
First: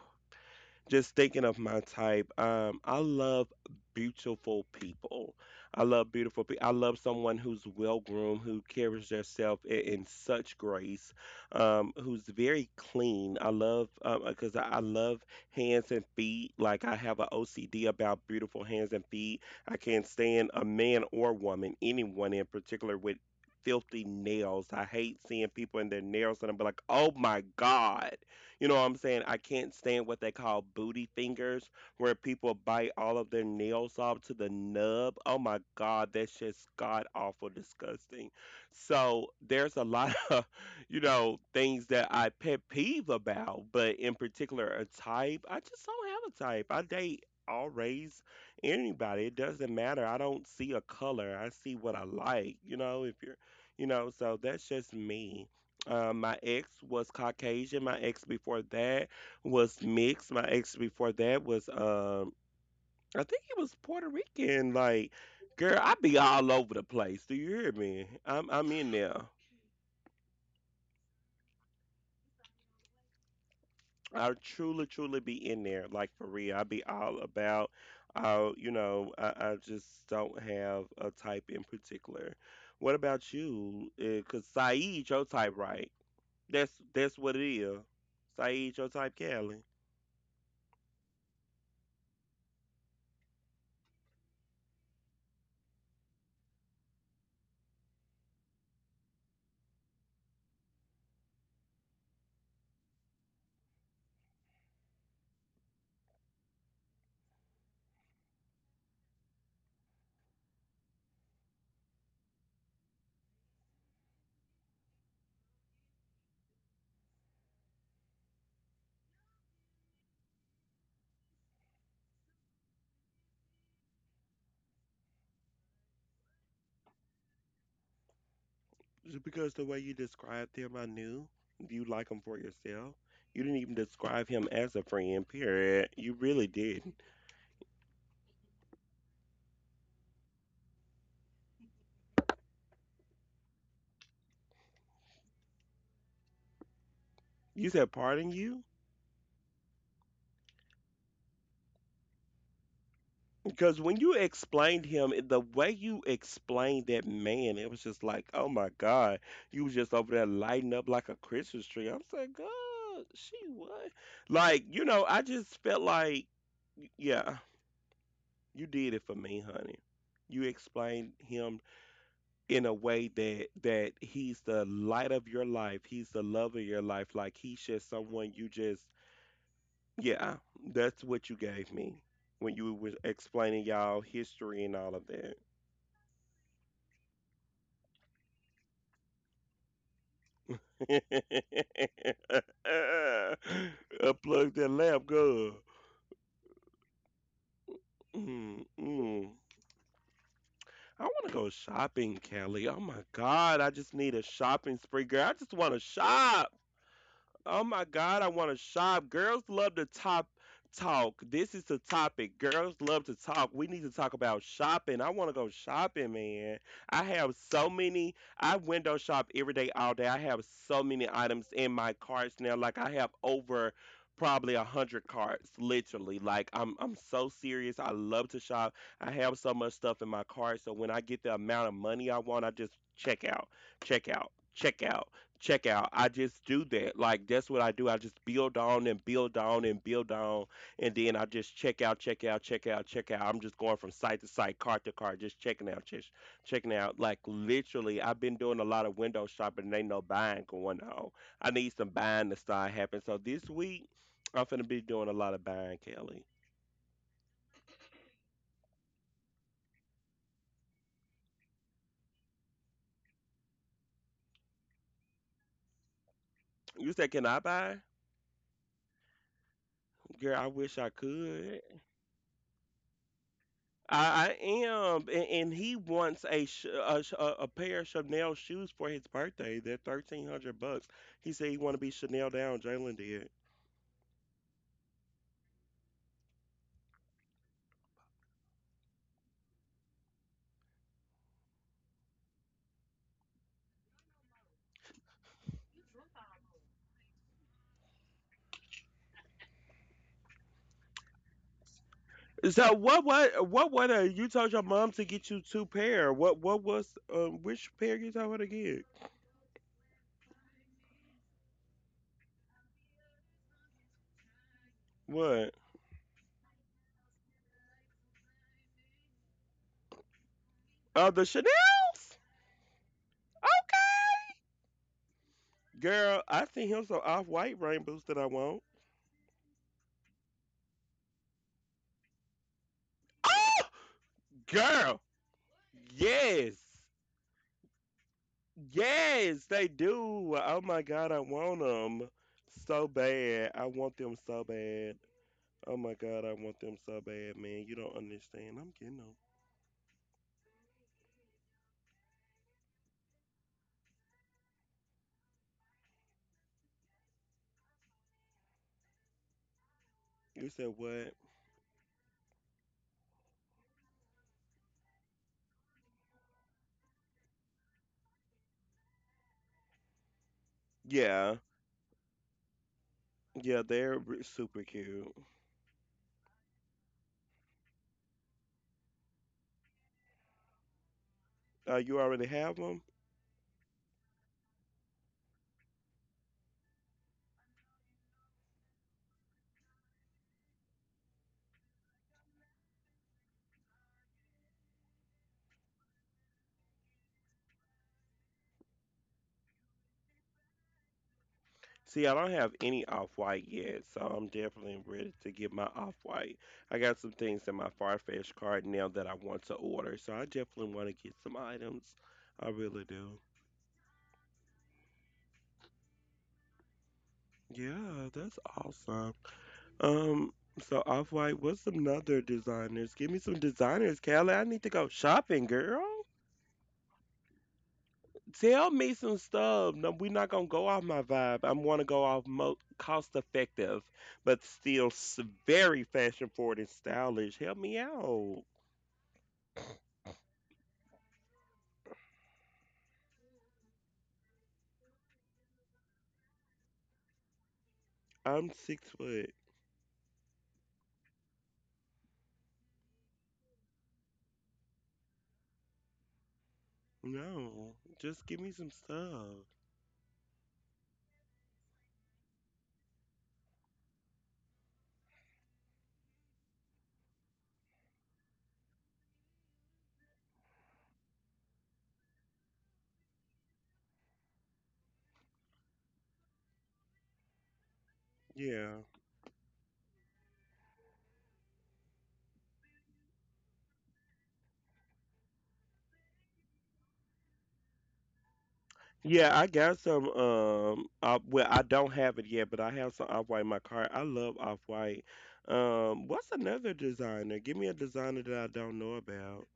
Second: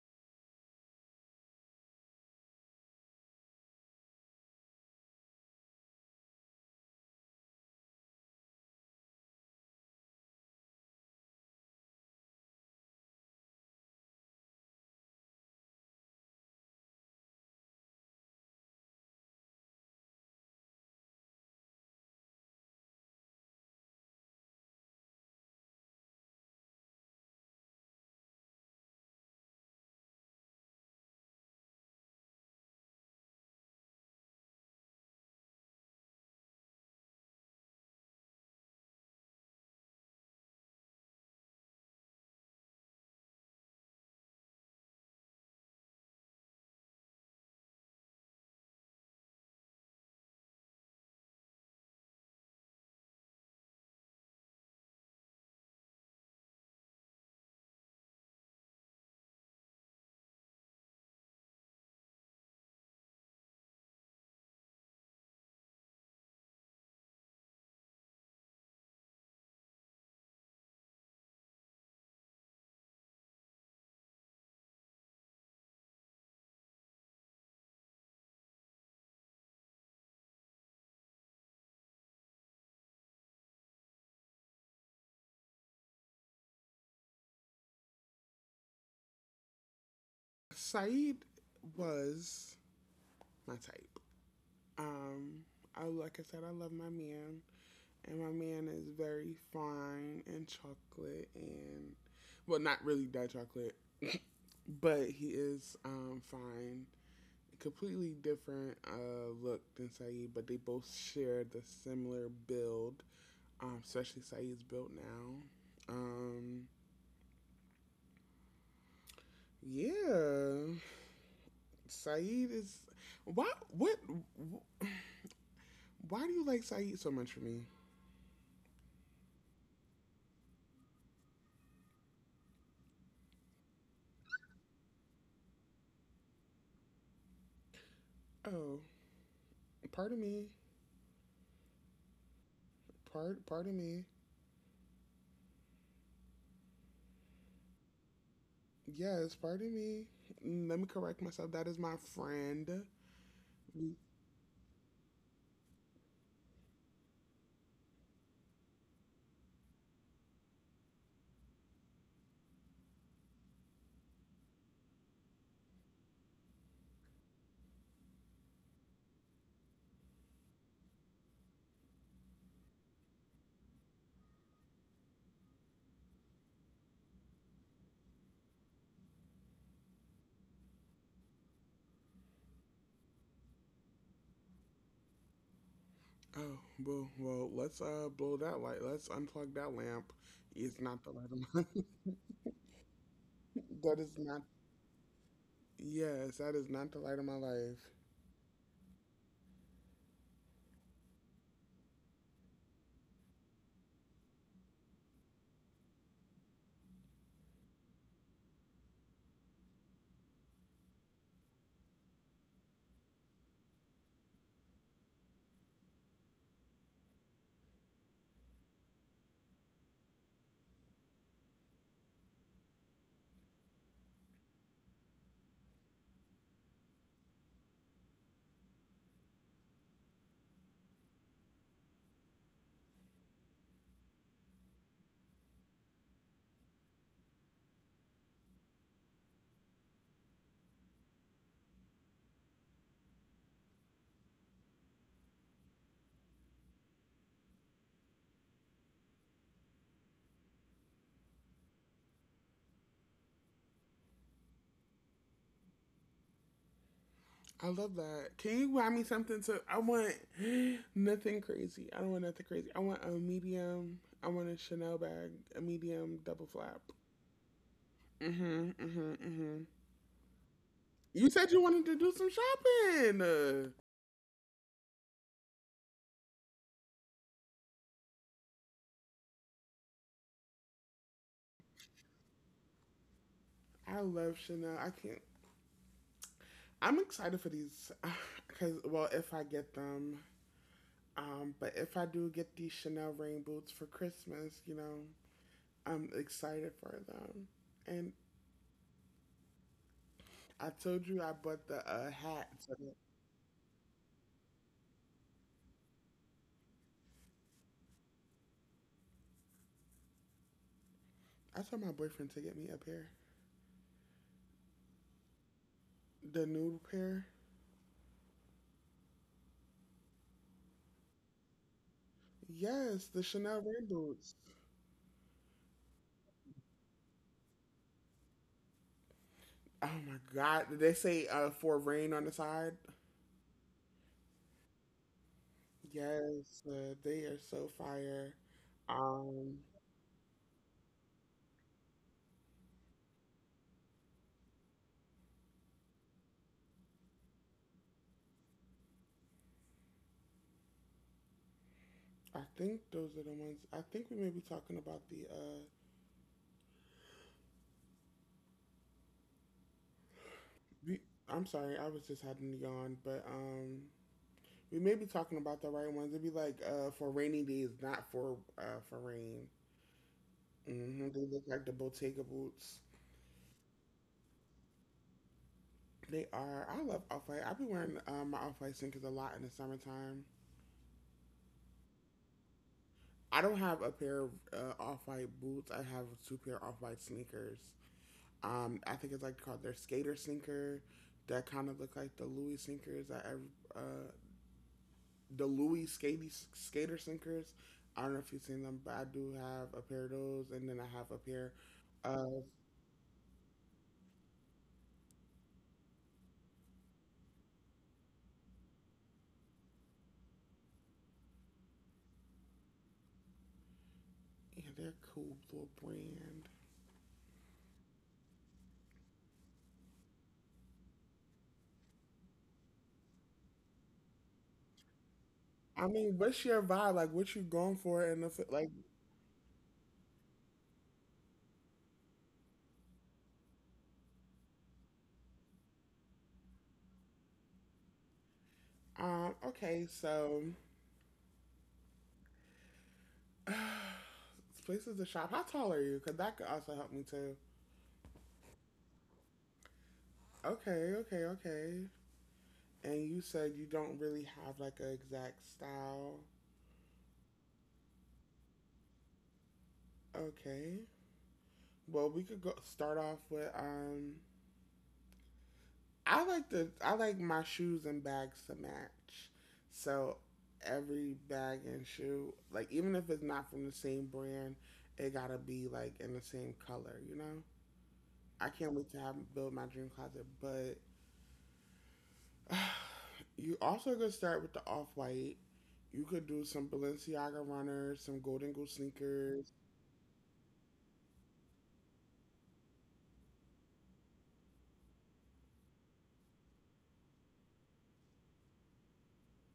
Just thinking of my type, I love beautiful people. I love beautiful people. I love someone who's well groomed, who carries themselves in such grace, who's very clean. I love hands and feet. Like I have a OCD about beautiful hands and feet. I can't stand a man or woman, anyone in particular, with filthy nails. I hate seeing people in their nails, and I'm like, oh my god. You know what I'm saying? I can't stand what they call booty fingers, where people bite all of their nails off to the nub. Oh my God, that's just god awful disgusting. So there's a lot of, you know, things that I pet peeve about, but in particular, a type. I just don't have a type. I date all race, anybody. It doesn't matter. I don't see a color. I see what I like, you know, if you're, you know, so that's just me. My ex was Caucasian. My ex before that was mixed. My ex before that was, I think he was Puerto Rican. Like, girl, I be all over the place. Do you hear me? I'm in there. I truly, truly be in there. Like for real, I be all about. You know, I just don't have a type in particular. What about you? Cause Saeed, your type, right? That's what it is. Saeed, your type, Callie.
Saeed was my type. Um, I like I said, I love my man, and my man is very fine and chocolate and well, not really that chocolate, but he is fine. Completely different look than Saeed, but they both share the similar build. Especially Saeed's built now. Yeah, Saeed is why what why do you like Saeed so much for me?
Just because the way you described him, I knew you like him for yourself. You didn't even describe him as a friend, period. You really didn't.
Oh, pardon me, part pardon me.
You said, pardon you?
Yes, pardon me. Mm, let me correct myself. That is my friend.
Because when you explained him, the way you explained that man, it was just like, oh my God. You was just over there lighting up like a Christmas tree. I'm like, God, she what? Like, you know, I just felt like, yeah, you did it for me, honey. You explained him in a way that he's the light of your life. He's the love of your life. Like he's just someone you just, yeah, that's what you gave me when you was explaining y'all history and all of that.
Oh well let's blow that light. Let's unplug that lamp. It's not the light of my. that is not.
Unplug that lamp, girl.
Yes, that is not the light of my life.
Mm, mm. I want to go shopping, Kelly. Oh my god, I just need a shopping spree, girl. I just want to shop. Oh my God, I want to shop. Girls love to top Talk. This is the topic. Girls love to talk. We need to talk about shopping. I want to go shopping, man. I have so many. I window shop every day, all day. I have so many items in my carts now. Like I have over probably 100 carts, literally. Like I'm so serious. I love to shop. I have so much stuff in my cart. So when I get the amount of money I want, I just check out, check out, check out checkout I just do that. Like that's what I do. I just build on and build on and build on, and then I just check out, check out, check out, check out. I'm just going from site to site, cart to cart, just checking out, just checking out. Like literally, I've been doing a lot of window shopping. And ain't no buying going on. I need some buying to start happening. So this week, I'm gonna be doing a lot of buying, Kelly.
I love that. Can you buy me something to? I want nothing crazy. I don't want nothing crazy. I want a medium. I want a Chanel bag, a medium double flap.
You said, can I buy?
Mm Mhm, mm mhm, mm mhm.
Girl, I wish I
You said you
could.
wanted to do some shopping.
I am, and he wants a, pair of Chanel shoes for his birthday. They're $1,300. He said he want to be Chanel down. Jalen did.
I love Chanel. I can't. I'm excited for these because, well, if I get them, but if I do get these Chanel rain boots for Christmas, you know, I'm excited for them. And I told you I bought the hat
So
today.
what you told your mom to get you two pair? What was Which pair you told her to get?
I told my boyfriend to get me a pair.
What?
The nude pair.
The Chanels.
Yes, the Chanel rain boots.
Girl, I seen him some off white rainbows that I want.
Oh my god. Did they say for rain on the side?
Oh, girl, yes.
Yes, they are so fire.
Yes,
Um,
they do. Oh my god, I want them so bad. I want them so bad. Oh my god, I want them so bad, man. You don't understand. I'm getting them.
I think those are the ones. I think we may be talking about the.
You said
We,
what?
I'm sorry, I was just having a yawn, but we may be talking about the right ones. It'd be like for rainy days, not for for rain. They
Yeah,
look like the Bottega boots.
yeah, they're r- super cute.
They are. I love off white. I've been wearing my off white sneakers a lot in the summertime.
You already have them?
I don't have a pair of off white boots. I have two pair of off white sneakers. I think it's like called their skater sneaker. That kind of look like the Louis sneakers. I uh, the Louis skater skater sneakers. I don't know if you've seen them, but I do have a pair of those, and then I have a pair
See, I don't
of
have any off-white yet, so I'm definitely ready to get my off-white. I got some things in my Farfetch card now that I want to order, so I definitely want to get some items. I really do.
yeah, they're a cool little brand.
Yeah, that's awesome. Um, so Off-White, what's some other designers? Give me some designers, Callie. I need to go shopping, girl.
I mean, what's your vibe? Like, what you going for in the
Tell
like?
me some stuff. No, we're not gonna go off my vibe. I want to go off mo cost effective, but still s- very fashion forward and stylish. Help me out.
Okay, so places to shop. How tall are you? Because that could also help me too.
I'm 6 foot.
Okay, okay, okay. And you said you don't really have like an exact style.
No, just give me some stuff.
Okay. Well, we could go start off with. I like my shoes and bags to match. So every bag and shoe, like even if it's not from the same brand, it gotta be like in the same color. You know. I can't
Yeah.
wait to have build my dream closet, but you also could start with the off white. You could do some Balenciaga runners, some Golden Goose
Yeah, I
sneakers.
got some. Well, I don't have it yet, but I have some off-white in my car. I love off-white. What's another designer? Give me a designer that I don't know about.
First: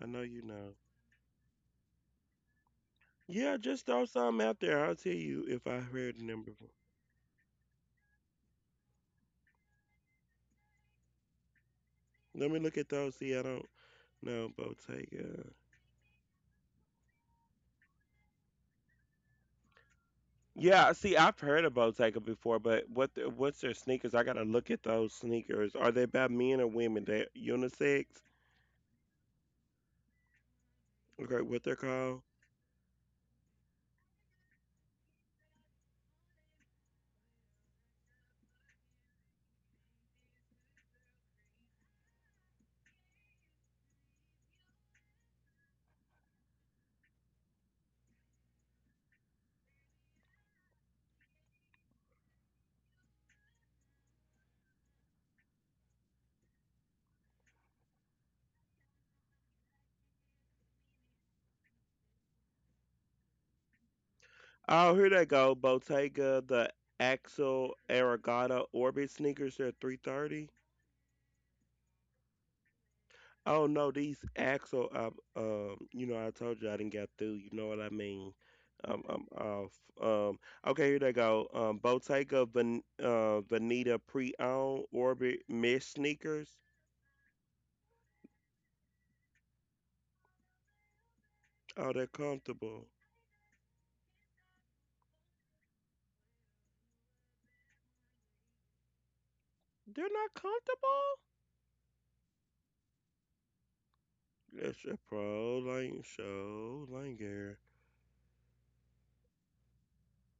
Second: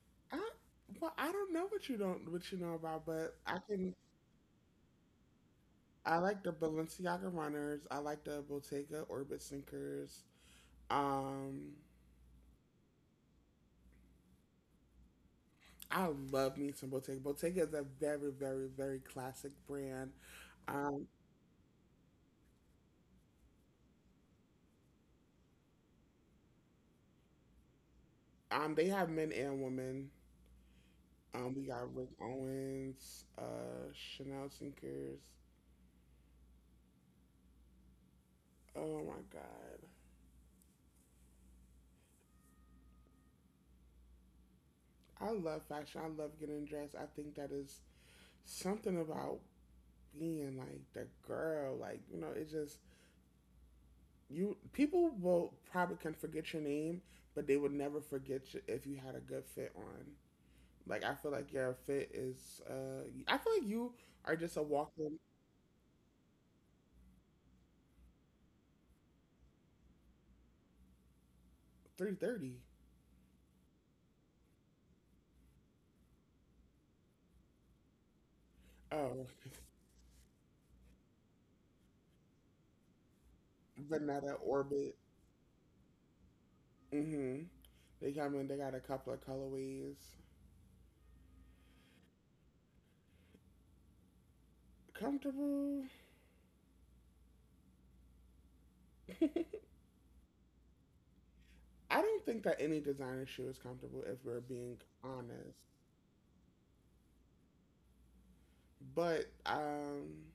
I know
I
you know.
well, I don't know what you don't what you know about, but
Yeah,
I
just
can.
throw some out there. I'll tell you if I heard
I
the
like
number
the
before.
Balenciaga runners. I like the Bottega Orbit sneakers. Um,
Let me look at those. See, I don't know Bottega.
I love me some Bottega. Bottega is a very, very, very classic brand.
Yeah,
Um,
see, I've heard of Bottega before, but what's their sneakers? I gotta look at those sneakers. Are they about men or women? They unisex?
they have men and women.
Okay,
We
what they're
got Rick
called?
Owens, Chanel sneakers. Oh my god. I love fashion. I love getting dressed. I think that is something about being like the girl. Like, you know, it's just you people will probably can forget your name, but they would never forget you if you had a good fit on. Like I feel like your fit is I feel like you are just a
Oh, here
walking
they go. Bottega, the Axel Aragata Orbit sneakers. They're 330.
330.
Oh no, these Axel. You know, I told you I didn't get through. You know what I mean?
Oh,
I'm off. Um, okay, here they go. Veneta
Vanetta
pre-owned
Orbit.
Orbit mesh sneakers.
Mhm. They come in, they got a couple of colorways.
Oh, they're comfortable.
Comfortable.
They're not comfortable.
I don't think that any designer shoe is comfortable if we're
That's
being
a pro
honest.
line show linger.
But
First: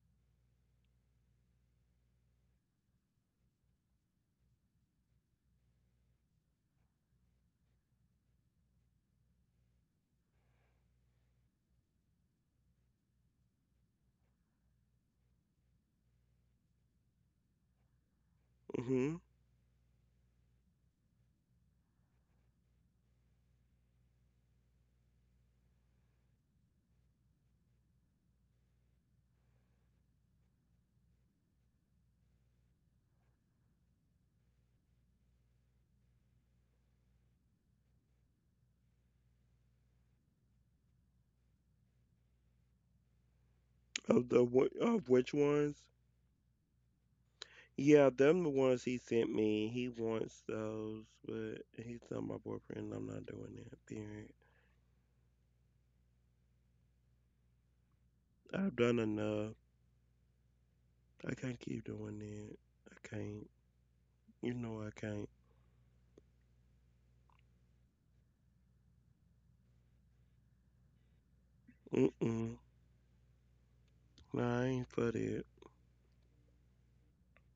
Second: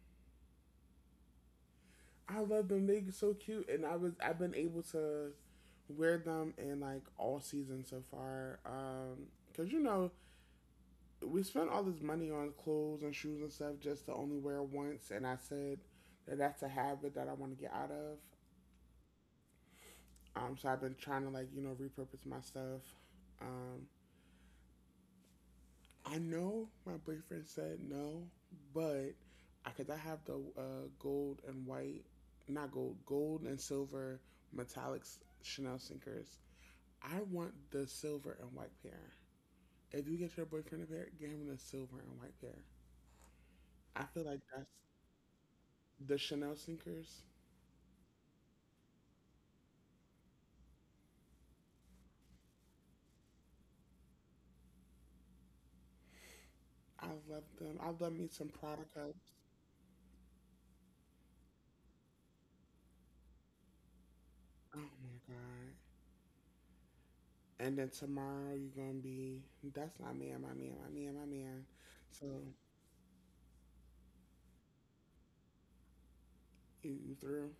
I love them. They're so cute and I've been able to wear them in like all seasons so far. Cuz you know, we spent all this money on clothes and shoes and stuff just to only wear once and I said that's a habit that I want to get out of.
Mhm.
So I've been trying to like, you know, repurpose my stuff. Um I know my boyfriend said no, but because I have the gold and white, not gold, gold and silver metallic Chanel sneakers. I want the silver and white pair. If you get your boyfriend a pair, get him the silver and white pair. I feel like that's
Of which ones?
the Chanel sneakers.
Yeah, them the ones he sent me. He wants those, but he's not my boyfriend. I'm not doing that. Period.
I love them. I love me some
I've
Prada
done
cups.
enough. I can't keep doing that. I can't. You
Oh
know I
my
can't.
god. And then tomorrow you're gonna be that's not man, my man, my man, my man. So
Mm-mm. Nah, I ain't for that.
you through?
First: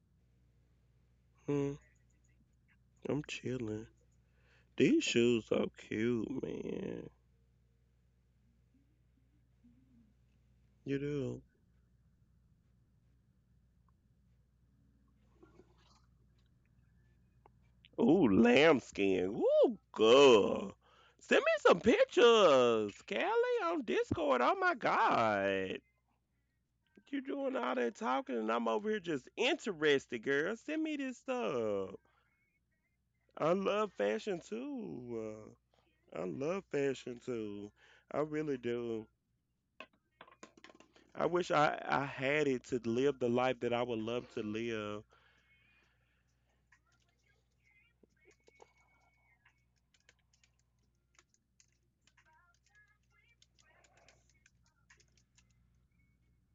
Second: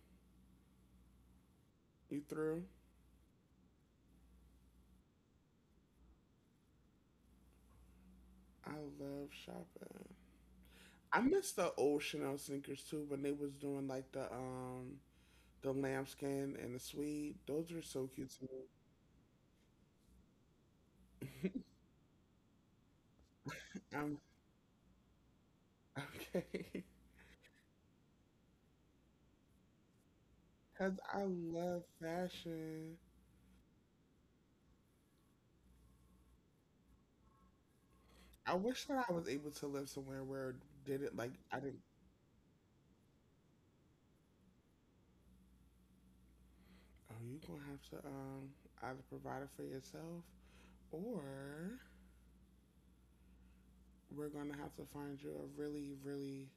Mm,
You through?
I'm chilling. These shoes so cute, man.
I love shopping.
You
I
do.
miss the old Chanel sneakers too when they was doing like the lambskin and the suede. Those are so
Ooh,
cute to
lambskin. Ooh, girl. Send
me.
me some pictures, Kelly, on
I'm
Discord. Oh my God.
okay.
You doing all that talking, and I'm over here just interested, girl. Send
Cause
me this
I love
stuff.
fashion.
I love fashion too. I love fashion too. I
I
really
wish that
do.
I was able to live somewhere where did it
I
like
wish
I
I
didn't
I had it to live the life that I would love to live.
oh you gonna have to either provide it for yourself or we're gonna have to find you a really, really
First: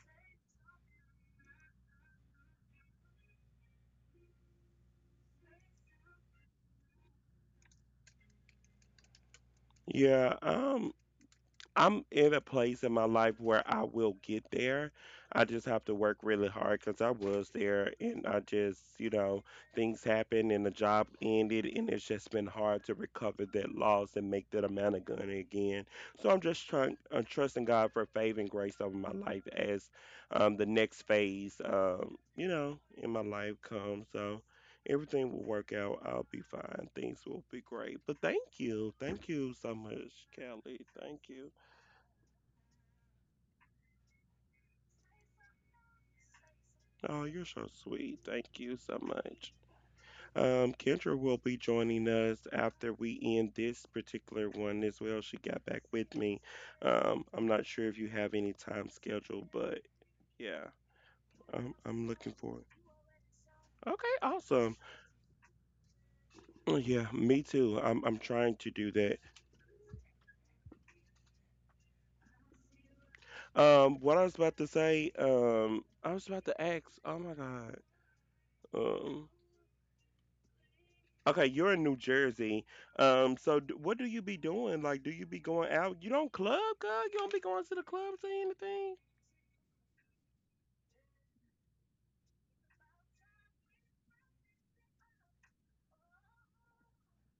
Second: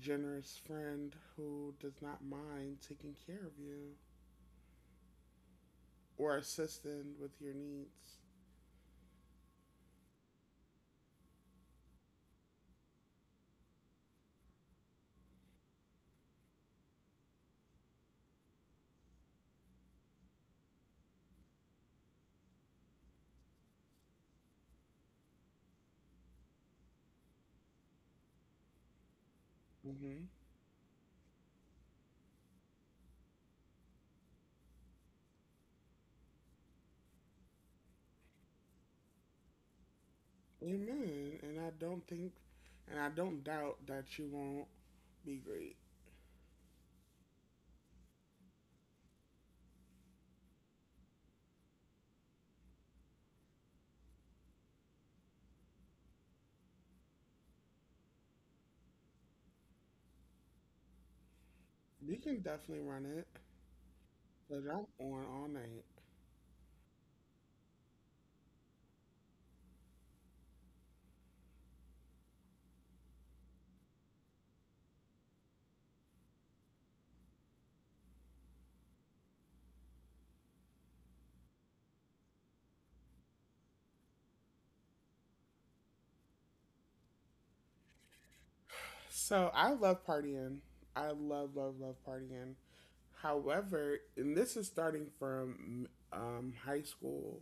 generous friend who does not mind taking care of you. Or assisting with your needs.
Yeah. I'm in a place in my life where I will get there. I just have to work really hard because I was there and I just, you know, things happened and the job ended and it's just been hard to recover that loss and make that amount of money again. So I'm trusting God for favor and grace over my life as
Hmm.
the next phase, you know, in my life comes. So everything will work out. I'll be fine. Things will be great. But thank you. Thank you so much, Kelly. Thank
Amen.
you.
And I don't think, and I don't doubt that you won't be great.
Oh, you're so sweet. Thank you so much. Kendra will be joining us after we end this particular one as well. She got back with me. I'm not sure if you have any time scheduled, but yeah, I'm
You
looking
can
forward.
definitely run it,
Okay,
but
awesome.
I'm on all night.
Oh, yeah, me too. I'm trying to do that. What I was about to say, I was about to ask, oh my God. Um, Okay, you're in New Jersey. What do you be doing? Like, do you be going out? You don't club, girl? You don't be going to the clubs or anything?
So I love partying. I love, love, love partying. However, and this is starting from high school.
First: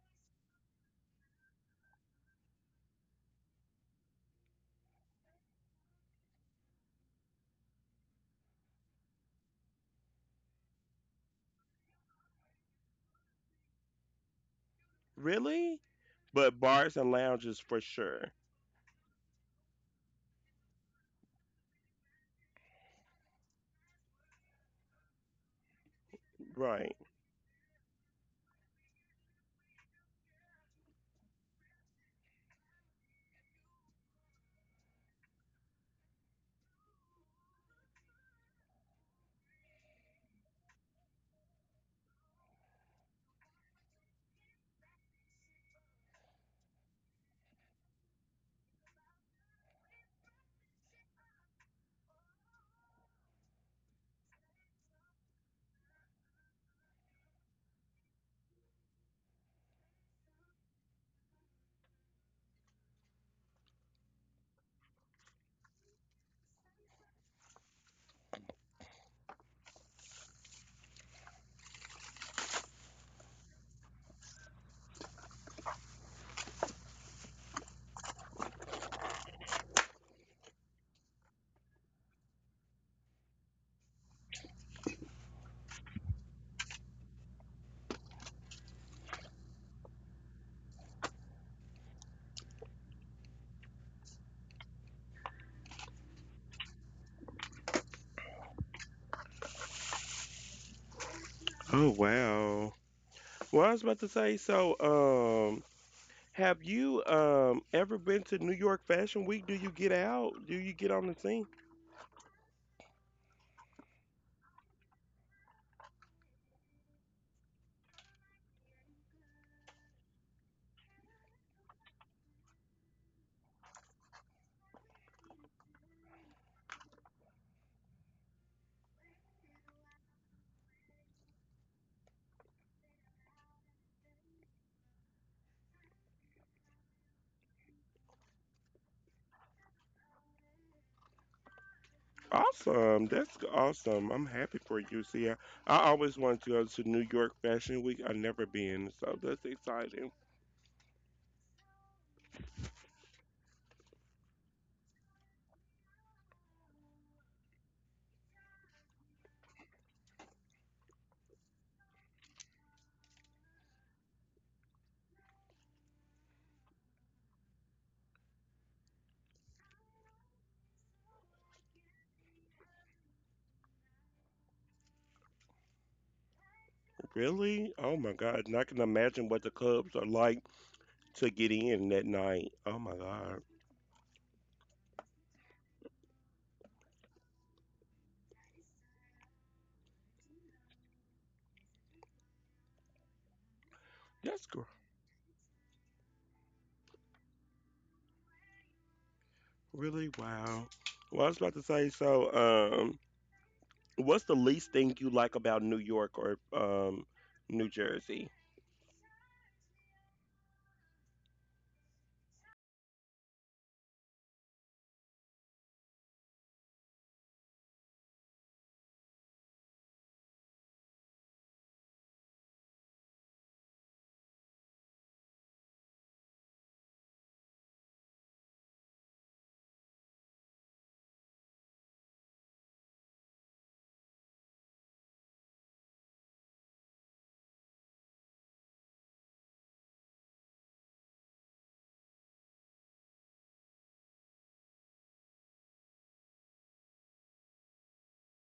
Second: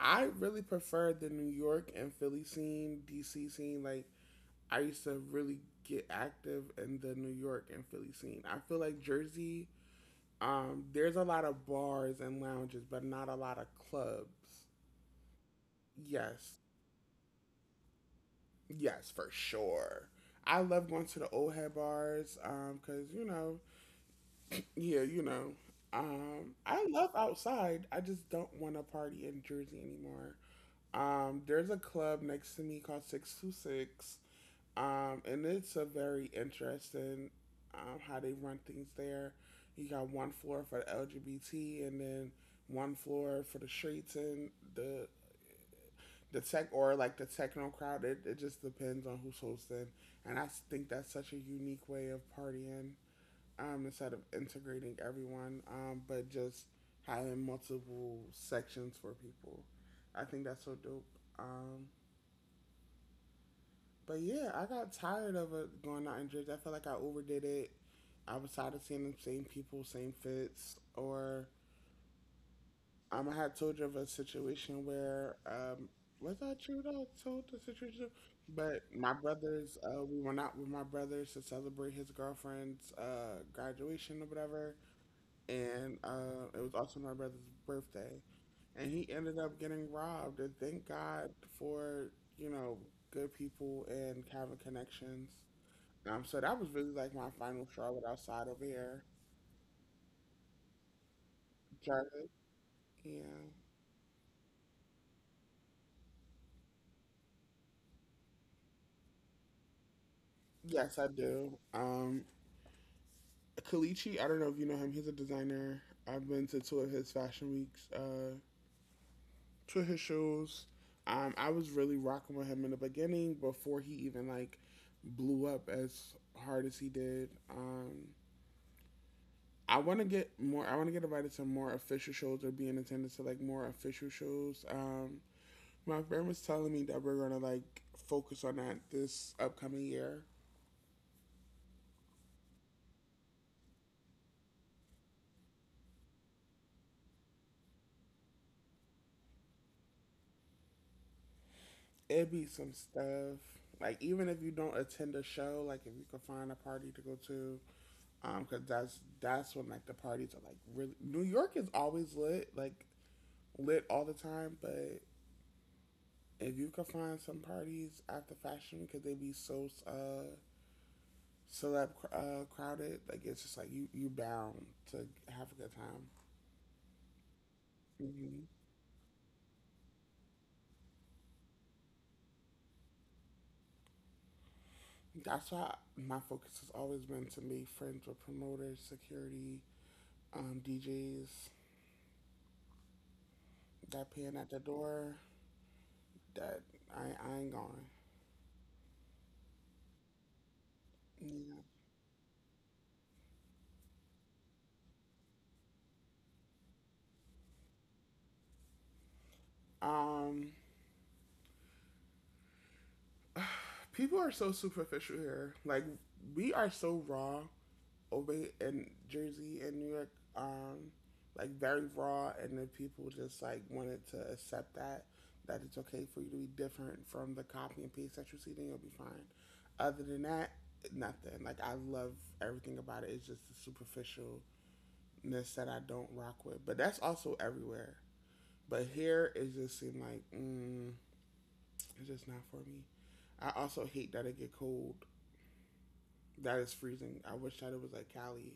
I really prefer the New York and Philly scene, DC scene. Like I used to really get active in the New York and Philly scene. I feel like Jersey, there's a lot of bars and lounges, but not a lot of clubs.
Really?
Yes,
But bars and lounges for sure.
yes, for sure. I love going to the old head bars because, you know, yeah, you know. I
Right.
love outside. I just don't want to party in Jersey anymore. There's a club next to me called 626. And it's a very interesting, how they run things there. You got one floor for the LGBT and then one floor for the streets and the the tech or like the techno crowd. It just depends on who's hosting. And I think that's such a unique way of partying, instead of integrating everyone, but just having multiple sections for people. I think that's so dope. Um, But yeah, I got tired of it going out in dribs. I felt like I overdid it. I was tired of seeing the same people, same fits. Or I had told you of a situation where was that true that I told the situation? But my brothers, we went out with my brothers to celebrate his girlfriend's graduation or whatever, and it was also my brother's birthday, and he ended up getting robbed. And thank God for, you know, good people and having connections. So that was really like my final Charlotte outside over here.
Oh
Jarvis,
wow.
yeah.
Well, I was about to say, have you ever been to New York Fashion Week? Do you get out? Do you get
Yes,
on
I
the scene?
do. Kalichi, I don't know if you know him. He's a designer. I've been to two of his fashion weeks, two of his shows. I was really rocking with him in the beginning before he even like blew up as hard as he did. I want to get more. I want to get invited to more official shows or be in attendance to like more official shows. My friend was telling me that we're gonna like focus on that this upcoming year.
Awesome. Awesome. I'm happy for you, Sia. I always wanted to go to New York Fashion Week. I've never been, so that's exciting.
It'd be some stuff. Like even if you don't attend a show, like if you can find a party to go to, 'cause that's when like the parties are like really. New York is always lit, like lit all the time. But if you can find some parties after fashion, because they be so celeb crowded, like it's just like you bound to have a good time.
Really? Oh my
Hmm.
God. And I can imagine what the clubs are like to get in that night. Oh my God.
That's why my focus has always been to make friends with promoters, security, DJs that paying at
That's
the
gr-
door that I ain't going.
Really, wow. Well, I was about to
Yeah.
say, what's the least thing you like about New York or New Jersey?
Um, people are so superficial here. Like we are so raw over in Jersey and New York, um, like very raw and then people just like wanted to accept that that it's okay for you to be different from the copy and paste that you see, then you'll be fine. Other than that, nothing. Like I love everything about it. It's just the superficialness that I don't rock with. But that's also everywhere. But here it just seemed like it's just not for me. I also hate that it get cold. That is freezing. I wish that it was like Cali,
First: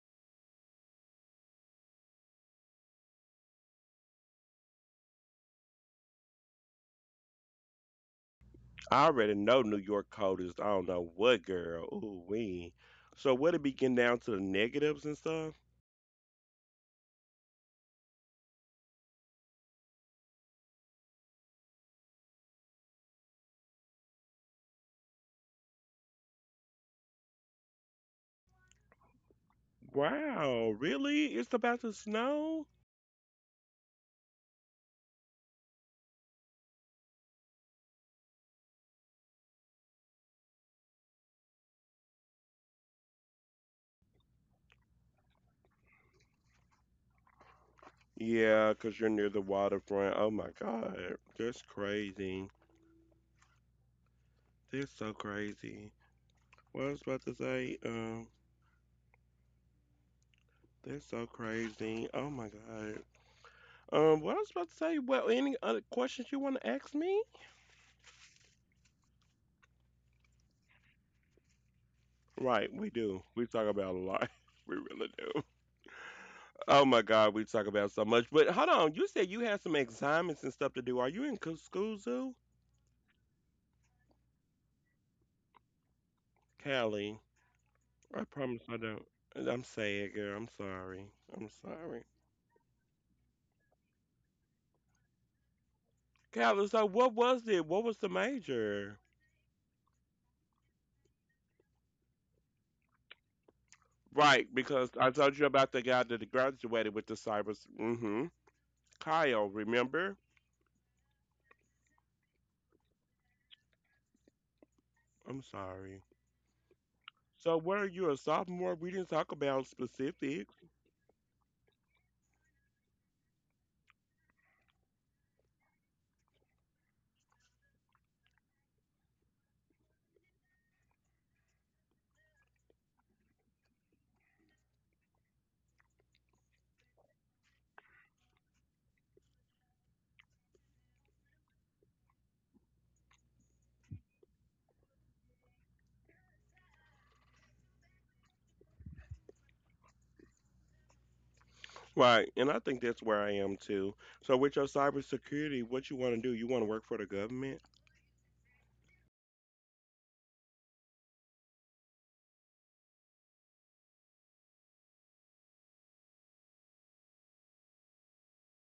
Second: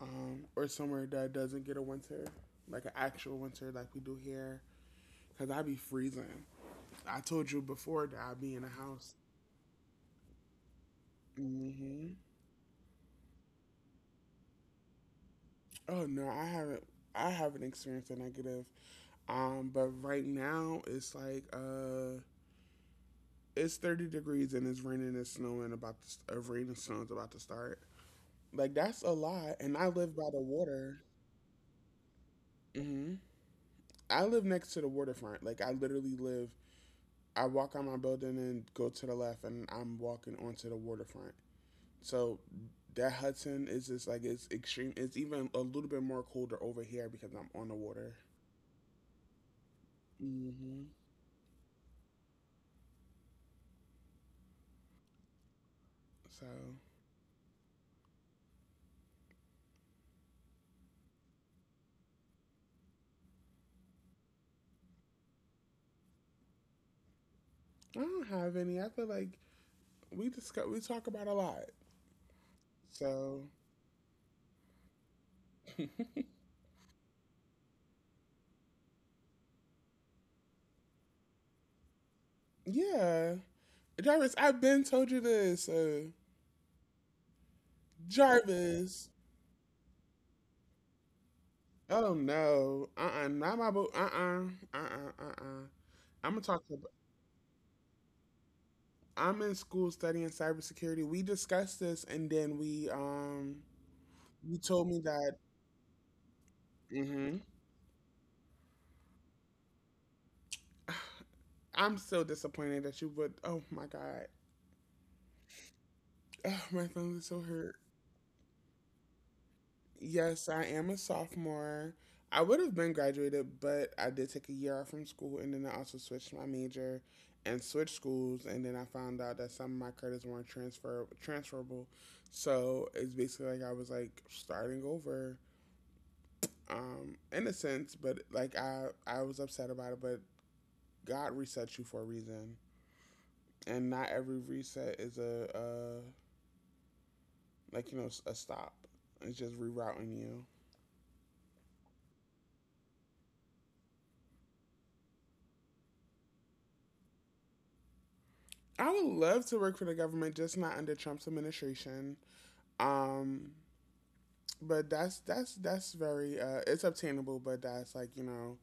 or somewhere that doesn't get a winter, like an actual winter like we do here. Cause I'd be freezing. I told you before that I would be in a
I
house.
already know New York cold is, I don't know what, girl.
Hmm.
Ooh, wee. So what it be getting down to the negatives and stuff?
Oh no, I haven't. I haven't experienced a negative. But right now it's like it's 30 degrees and it's raining and snowing. About to, rain and snow is about to start. Like that's a lot. And I live by the
Wow,
water.
really? It's about to snow?
Hmm. I live next to the waterfront. Like I literally live I walk out my building and go to the left, and I'm walking onto the waterfront. So that Hudson is just like it's extreme. It's even a little bit more colder over here because I'm on the water.
Yeah, 'cause you're near the waterfront. Oh my
Hmm.
God. That's crazy. They're so crazy.
So
What I was about to say, They're so crazy. Oh my God. What I was about to say, well, any other questions you want to ask me?
I don't have any. I feel like we talk about a lot.
Right, we do. We
So
talk about a lot. We really do. Oh my God, we talk about so much. But hold on, you said you had some assignments and stuff to do. Are you in school zoo?
yeah, Jarvis, I've been told you this.
Callie, I promise I don't.
Jarvis.
I'm sad, girl. I'm sorry. I'm sorry.
Oh no. Uh. Not my boo. Uh uh. Uh uh. I'm gonna
Callie,
talk to
so what was it? What was the major?
I'm in school studying cybersecurity. We discussed this, and then we
Right,
you
because
told me
I told
that.
you about the guy that graduated with the
Hmm.
cybers. Mm-hmm. Kyle, remember?
I'm so disappointed that you would. Oh my god,
I'm sorry.
ugh, my feelings are so
So, what
hurt.
are you, a sophomore? We didn't talk about specifics.
Yes, I am a sophomore. I would have been graduated, but I did take a year off from school, and then I also switched my major and switched schools, and then I found out that some of my credits weren't transferable. So it's basically like I was like starting over, in a sense, but like I was upset about it. But God resets you for a reason, and not every reset is a like you know a stop. It's just rerouting you.
Right, and I think that's where I am too. So, with your cybersecurity, what you want to do? You want to work for the government?
I would love to work for the government, just not under Trump's administration. Um, but that's very it's obtainable, but that's like you know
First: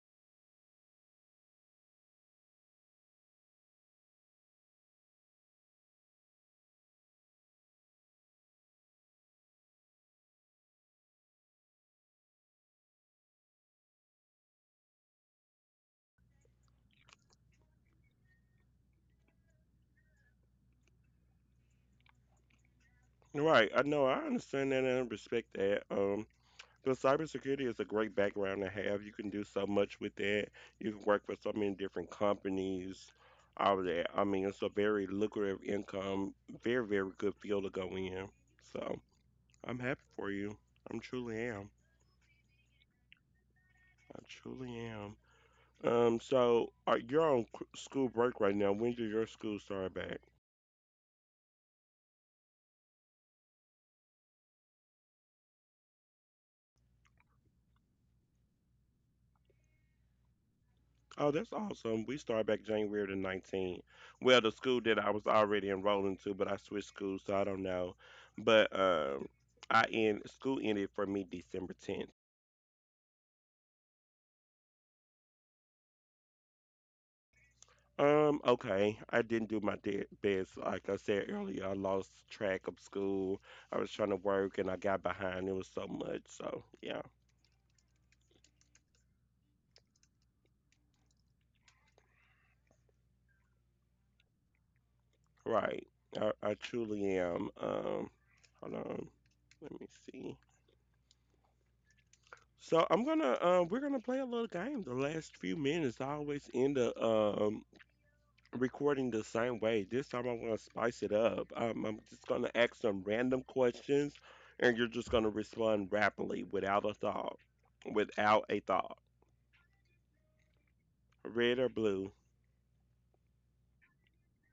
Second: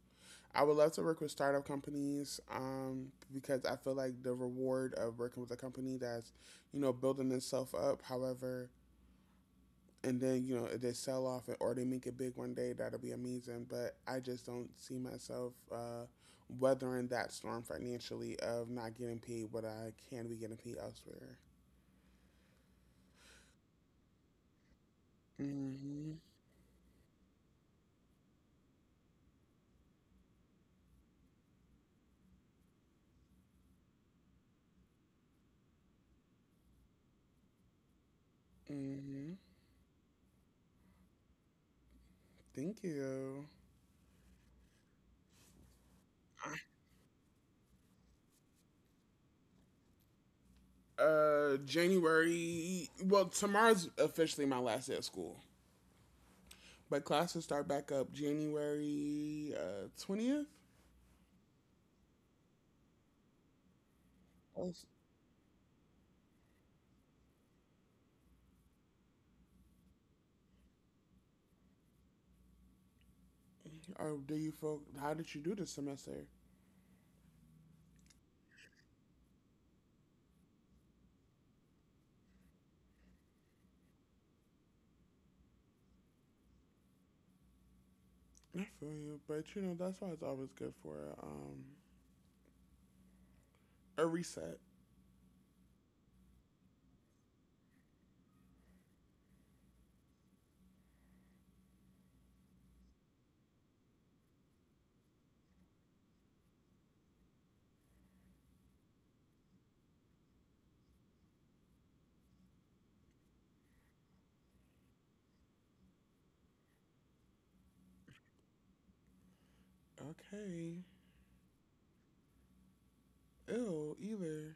I would love to work with startup companies, because I feel like the reward of working with a company that's you know building itself up. However, and then you know if they sell off it or they make it big one day that'll be amazing but I just don't see myself weathering that storm financially of not getting paid what I can be getting paid elsewhere.
Right, I know, I understand that and I respect that.
Mm-hmm.
Because cybersecurity is a great background to have. You can do so much with that. You can work for so many different companies, all of that. I mean, it's a very lucrative income, very, very good field to go in. So
Mm-hmm.
I'm happy for you. I'm truly am.
Thank you.
I truly am. So are you're on c- School break right now. When do your school start back?
Uh, January, well tomorrow's officially my last day of school but classes start back up January 20th.
Oh, that's awesome. We started back January the 19th. Well, the
Or
school that I was already enrolled into, but I switched schools, so I don't know. But I end school ended for me December 10th.
do you folk how did you do this semester?
Okay. I didn't do my best. Like I said earlier, I lost track of school. I was trying to work and I got behind. It was so much. So, yeah,
I feel you, but you know that's why it's always good for um a reset.
right. I truly am. Hold on. Let me see. So I'm gonna we're gonna play a little game. The last few minutes I always end up recording the same way. This time I'm gonna spice it up. I'm just gonna ask some random questions and you're just gonna respond rapidly without a thought. Without a thought.
Okay,
Red or blue?
ew, either.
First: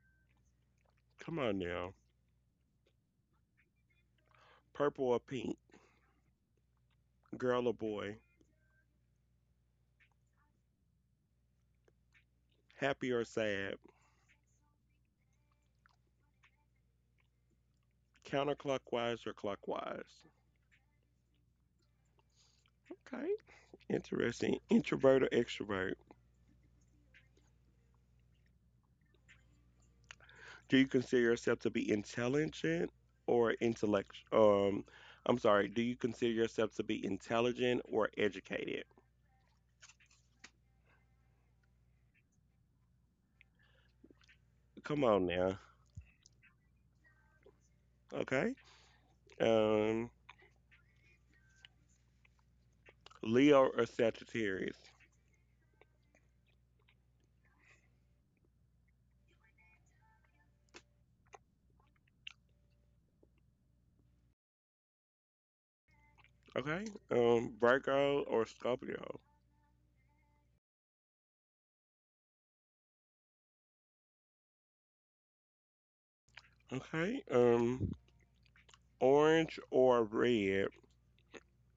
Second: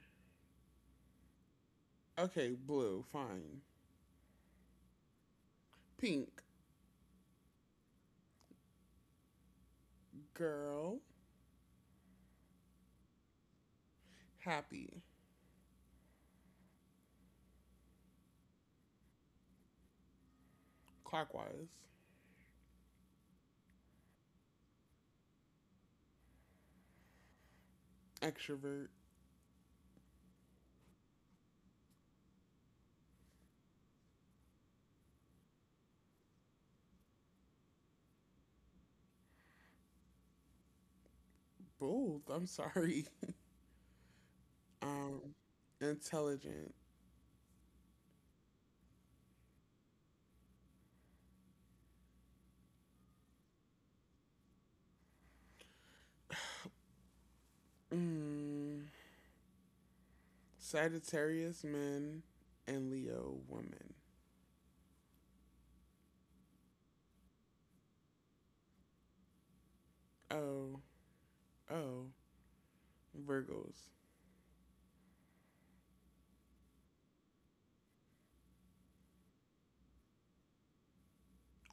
Come on now.
Okay, blue, fine.
Purple or pink?
Pink,
Girl or boy?
girl,
Happy or sad?
happy,
Counterclockwise or clockwise?
clockwise,
Okay. Interesting. Introvert or extrovert?
extrovert,
Do you consider yourself to be intelligent or intellect? I'm sorry. Do you consider yourself to be intelligent or educated?
bold. I'm sorry.
Come on
Um,
now.
intelligent,
Okay. Um, Leo or Sagittarius?
mm, Sagittarius men, and Leo women.
Okay. Virgo or Scorpio?
Oh, oh, Virgos,
Okay. Orange or red?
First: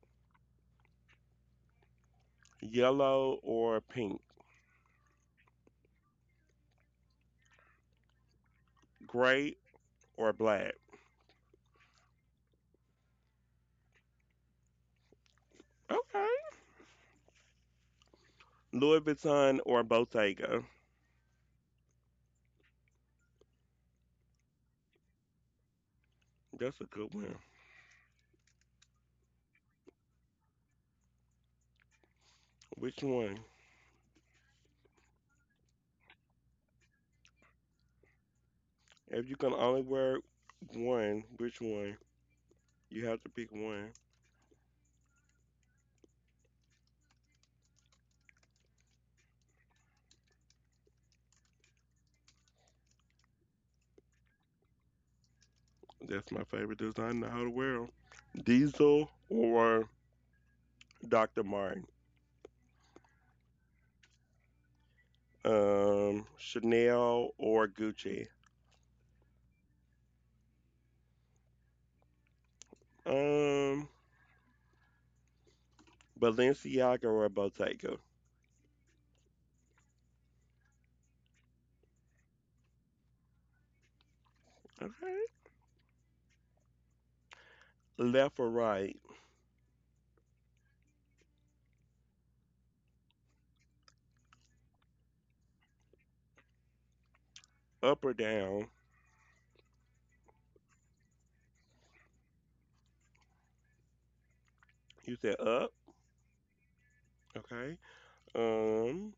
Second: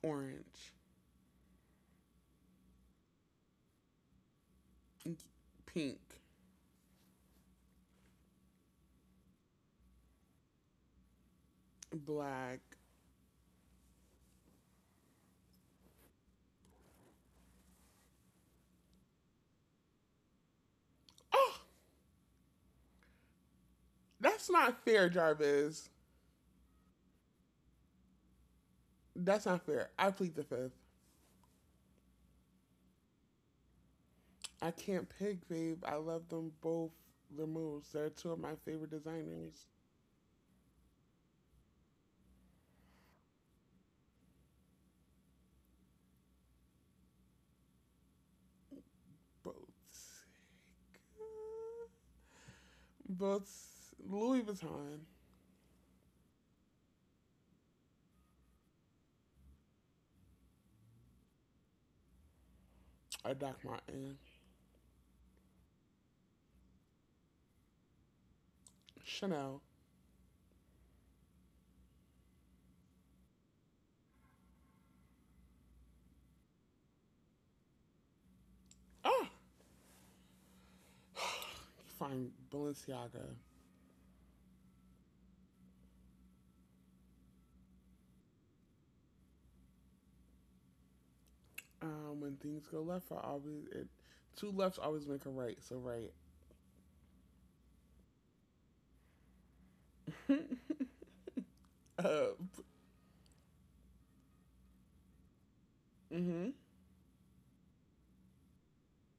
orange,
Yellow or pink?
pink,
Gray or black?
black.
Okay. Louis Vuitton or Bottega?
Oh, that's not fair, Jarvis.
That's a good one.
That's not fair. I plead the fifth.
Which one?
I can't pick, babe. I love them both. Their moves. They're two of my favorite
If you can
designers.
only wear one, which one? You have to pick one.
Both. Both Louis Vuitton
That's my favorite design in the whole world. Diesel or Dr. Martin?
or Doc Martin.
Chanel or Gucci?
Chanel.
Um, Balenciaga or Bottega?
Oh, fine. Balenciaga.
Okay. Left or right?
When things go left, I always it two lefts always make a right. So right.
Up or down?
uh,
You said up.
mm-hmm.
Okay. Um,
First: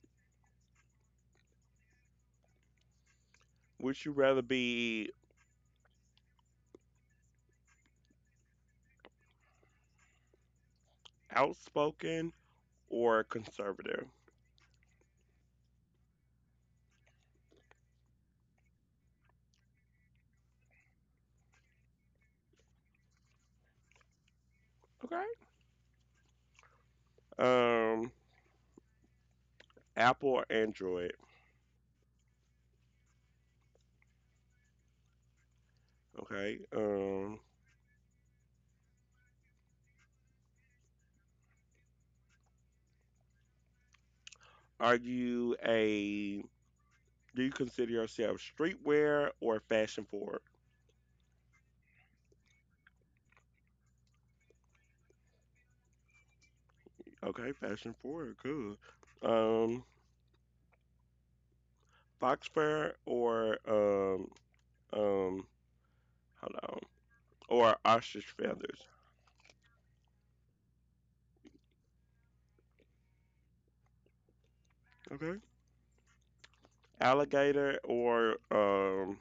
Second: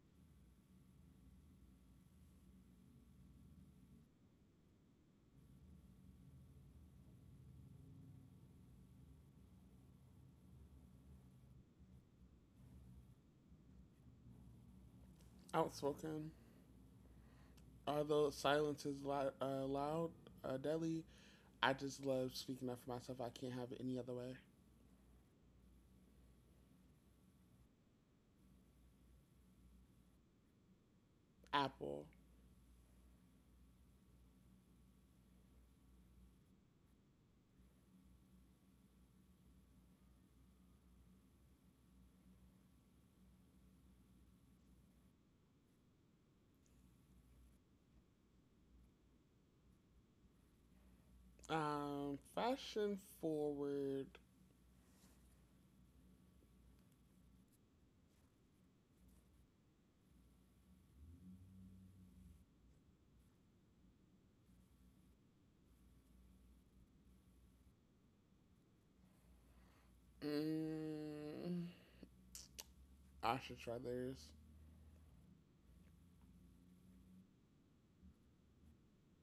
would you rather be outspoken or conservative?
Outspoken. Although silence is loud, Delhi. I just love speaking up for myself. I can't have it any other way.
Okay. Um, Apple or Android?
Apple.
Okay. Are you a Do you consider yourself streetwear or fashion forward?
Fashion forward.
Okay, fashion forward, cool. Um, fox fur or um hold on or ostrich feathers.
Mm, I should try theirs.
Okay. Alligator or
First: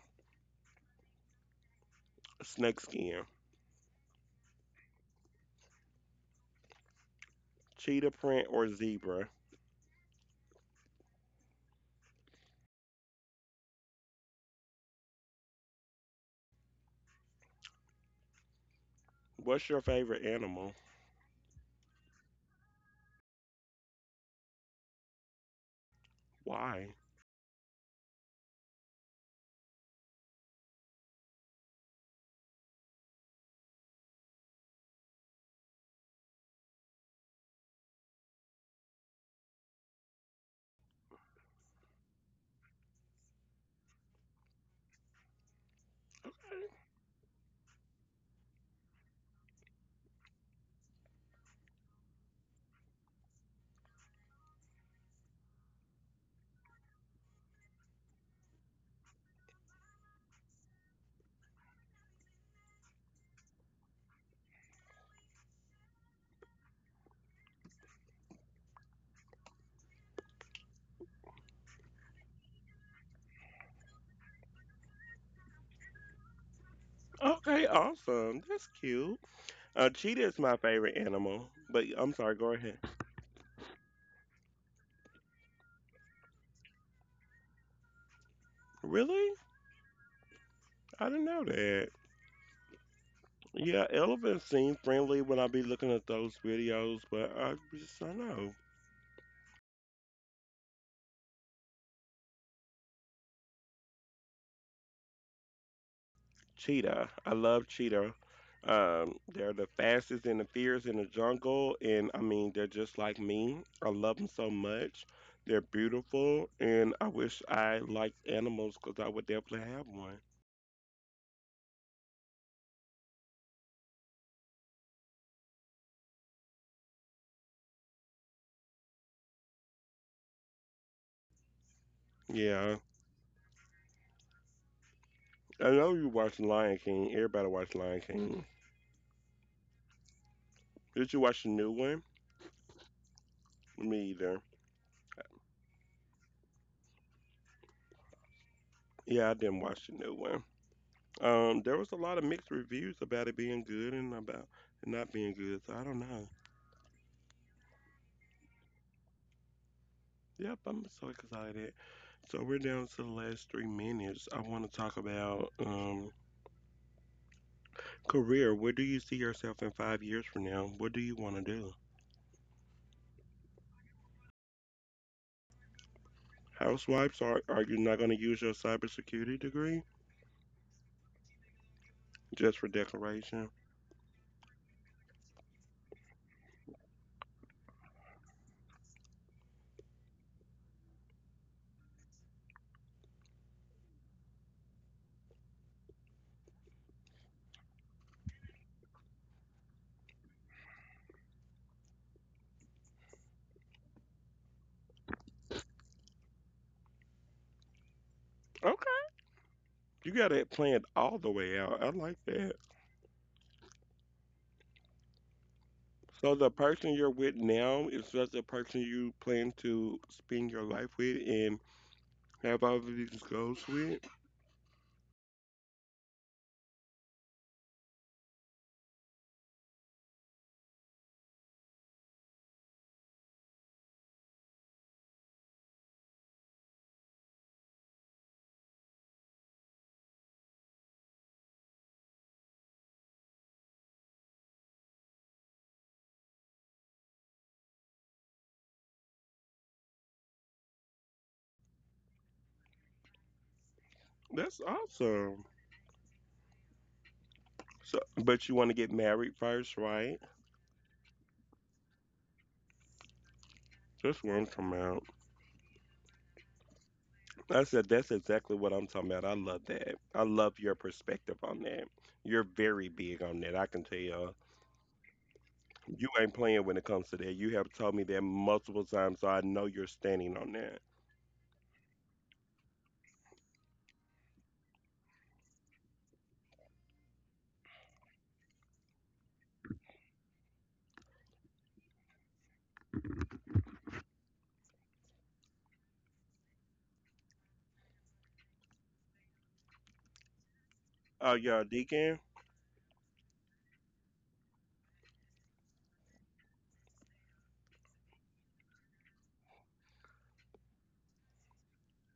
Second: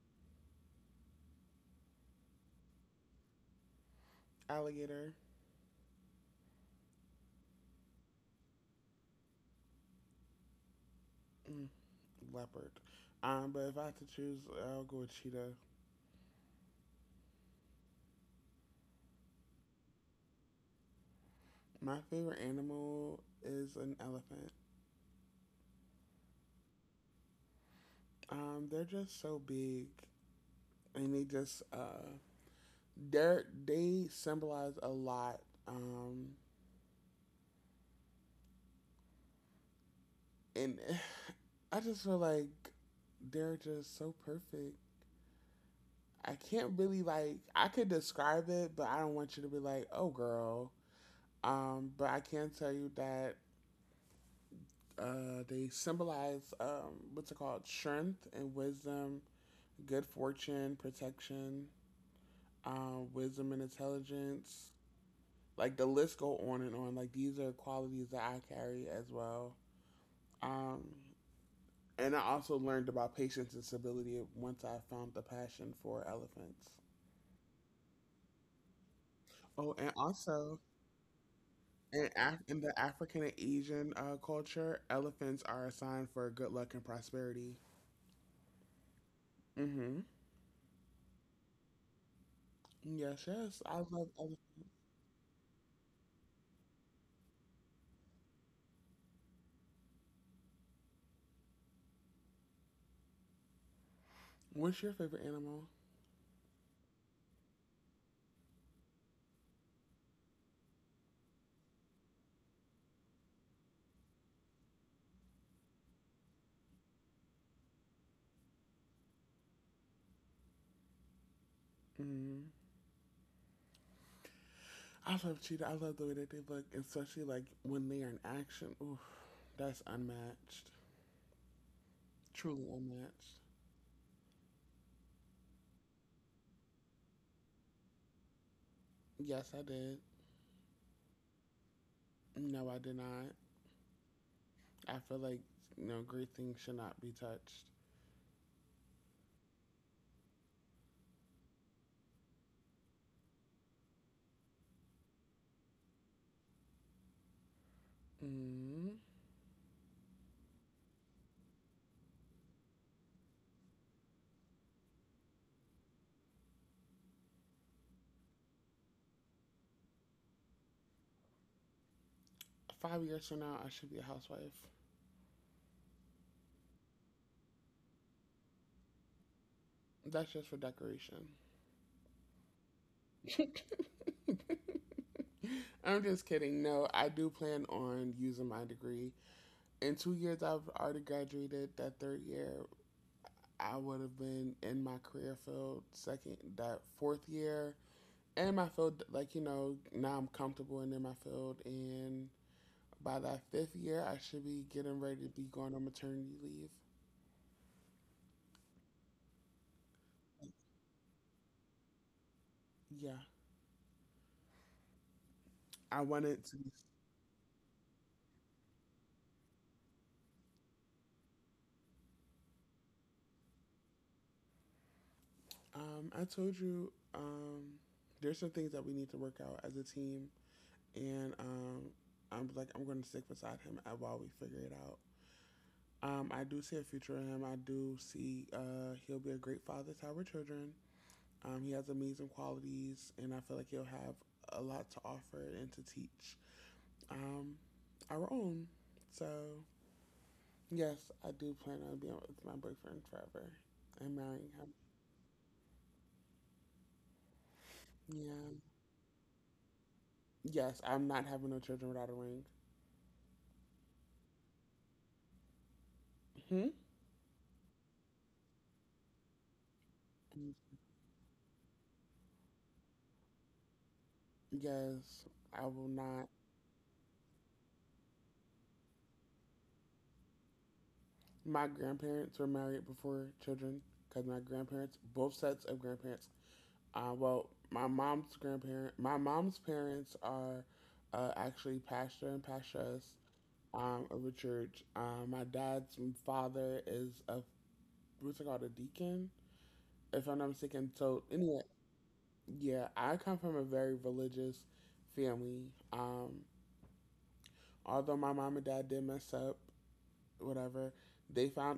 snake skin.
Alligator.
Cheetah print or zebra.
Mm, leopard. But if I had to choose, I'll go with cheetah.
What's your favorite animal?
My favorite animal is an elephant.
Why?
They're just so big, and they just they symbolize a lot. Um, and I just feel like they're just so perfect. I can't really like I could describe it, but I don't want you to be like, "Oh, girl." But I can tell you that they symbolize, what's it called, strength and wisdom, good fortune, protection, wisdom and intelligence. Like the list go on and on. Like these are qualities that I carry as well. Um, and I also learned about patience and stability once I found the passion for elephants.
Okay, awesome. That's cute.
Oh, and
Cheetah is my
also
favorite animal, but I'm
in,
sorry. Go
In
ahead.
the African and Asian culture, elephants are a sign for good luck and prosperity.
Really?
Mm-hmm.
I didn't know that.
Yes, yes. I
Yeah,
love
elephants
elephants.
seem friendly when I be looking at those videos, but I don't know.
What's your favorite animal?
Cheetah. I love cheetah. They're the fastest and the fierce in the jungle, and I mean they're just like me. I love them so much. They're beautiful, and I wish I liked animals because I would definitely have one.
Mm-hmm. I love cheetah. I love the way that they look, especially like when they are in action. Oof, that's unmatched. Truly
Yeah,
unmatched.
I know you watch Lion King. Everybody watch Lion King.
Yes, I did.
Did you watch the new one?
No, I did not.
Me either.
I feel like you know, great things should not be touched.
Yeah, I didn't watch the new one. There was a lot of mixed reviews about it being good and about it not being good, so I don't know.
Mm-hmm.
Yep, I'm so excited. So we're down to the last 3 minutes. I want to talk about career. Where do you see yourself in 5 years from now? What do you want to do?
5 years from now, I should be a housewife.
Housewives, are you not going to use your cybersecurity degree
That's just for decoration.
just for decoration?
I'm just kidding. No, I do plan on using my degree. In 2 years, I've already graduated. That 3rd year, I would have been in my career field. Second, that 4th year, and my field, like, you know, now I'm comfortable and in my field. And by that 5th year, I should be getting ready to be going on maternity leave.
Okay. You got it planned all the way out. I like that.
Yeah. I
So
wanted
the
to.
person you're with now is just the person you plan to spend your life with, and have all of these goals with.
I told you there's some things that we need to work out as a team. And I'm like I'm going to stick beside him while we figure it out. I do see a future in him. I do see he'll be a great father to our children. He has amazing qualities, and I feel like he'll have a lot to offer and to teach, um, our own. So yes, I do plan on being with my boyfriend forever and marrying
That's
him.
awesome. So, but
Yeah.
you want to get married first, right?
Yes, I'm not having no children without a ring.
That's what I'm talking about.
Hmm.
I said that's exactly what I'm talking about. I love that. I love your perspective on that. You're very big on that. I can tell. You
Yes, I will
you
not.
ain't playing when it comes to that. You have told me that multiple times, so I know you're standing on that.
My grandparents were married before children because my grandparents, both sets of grandparents, well, my mom's grandparent, my mom's parents are actually pastor and pastoress of a church. My dad's father is a what's it called a deacon, if I'm not mistaken. So
Oh,
anyway,
yeah, Deacon.
yeah, I come from a very religious family. Um, although my mom and dad did mess up, whatever, they found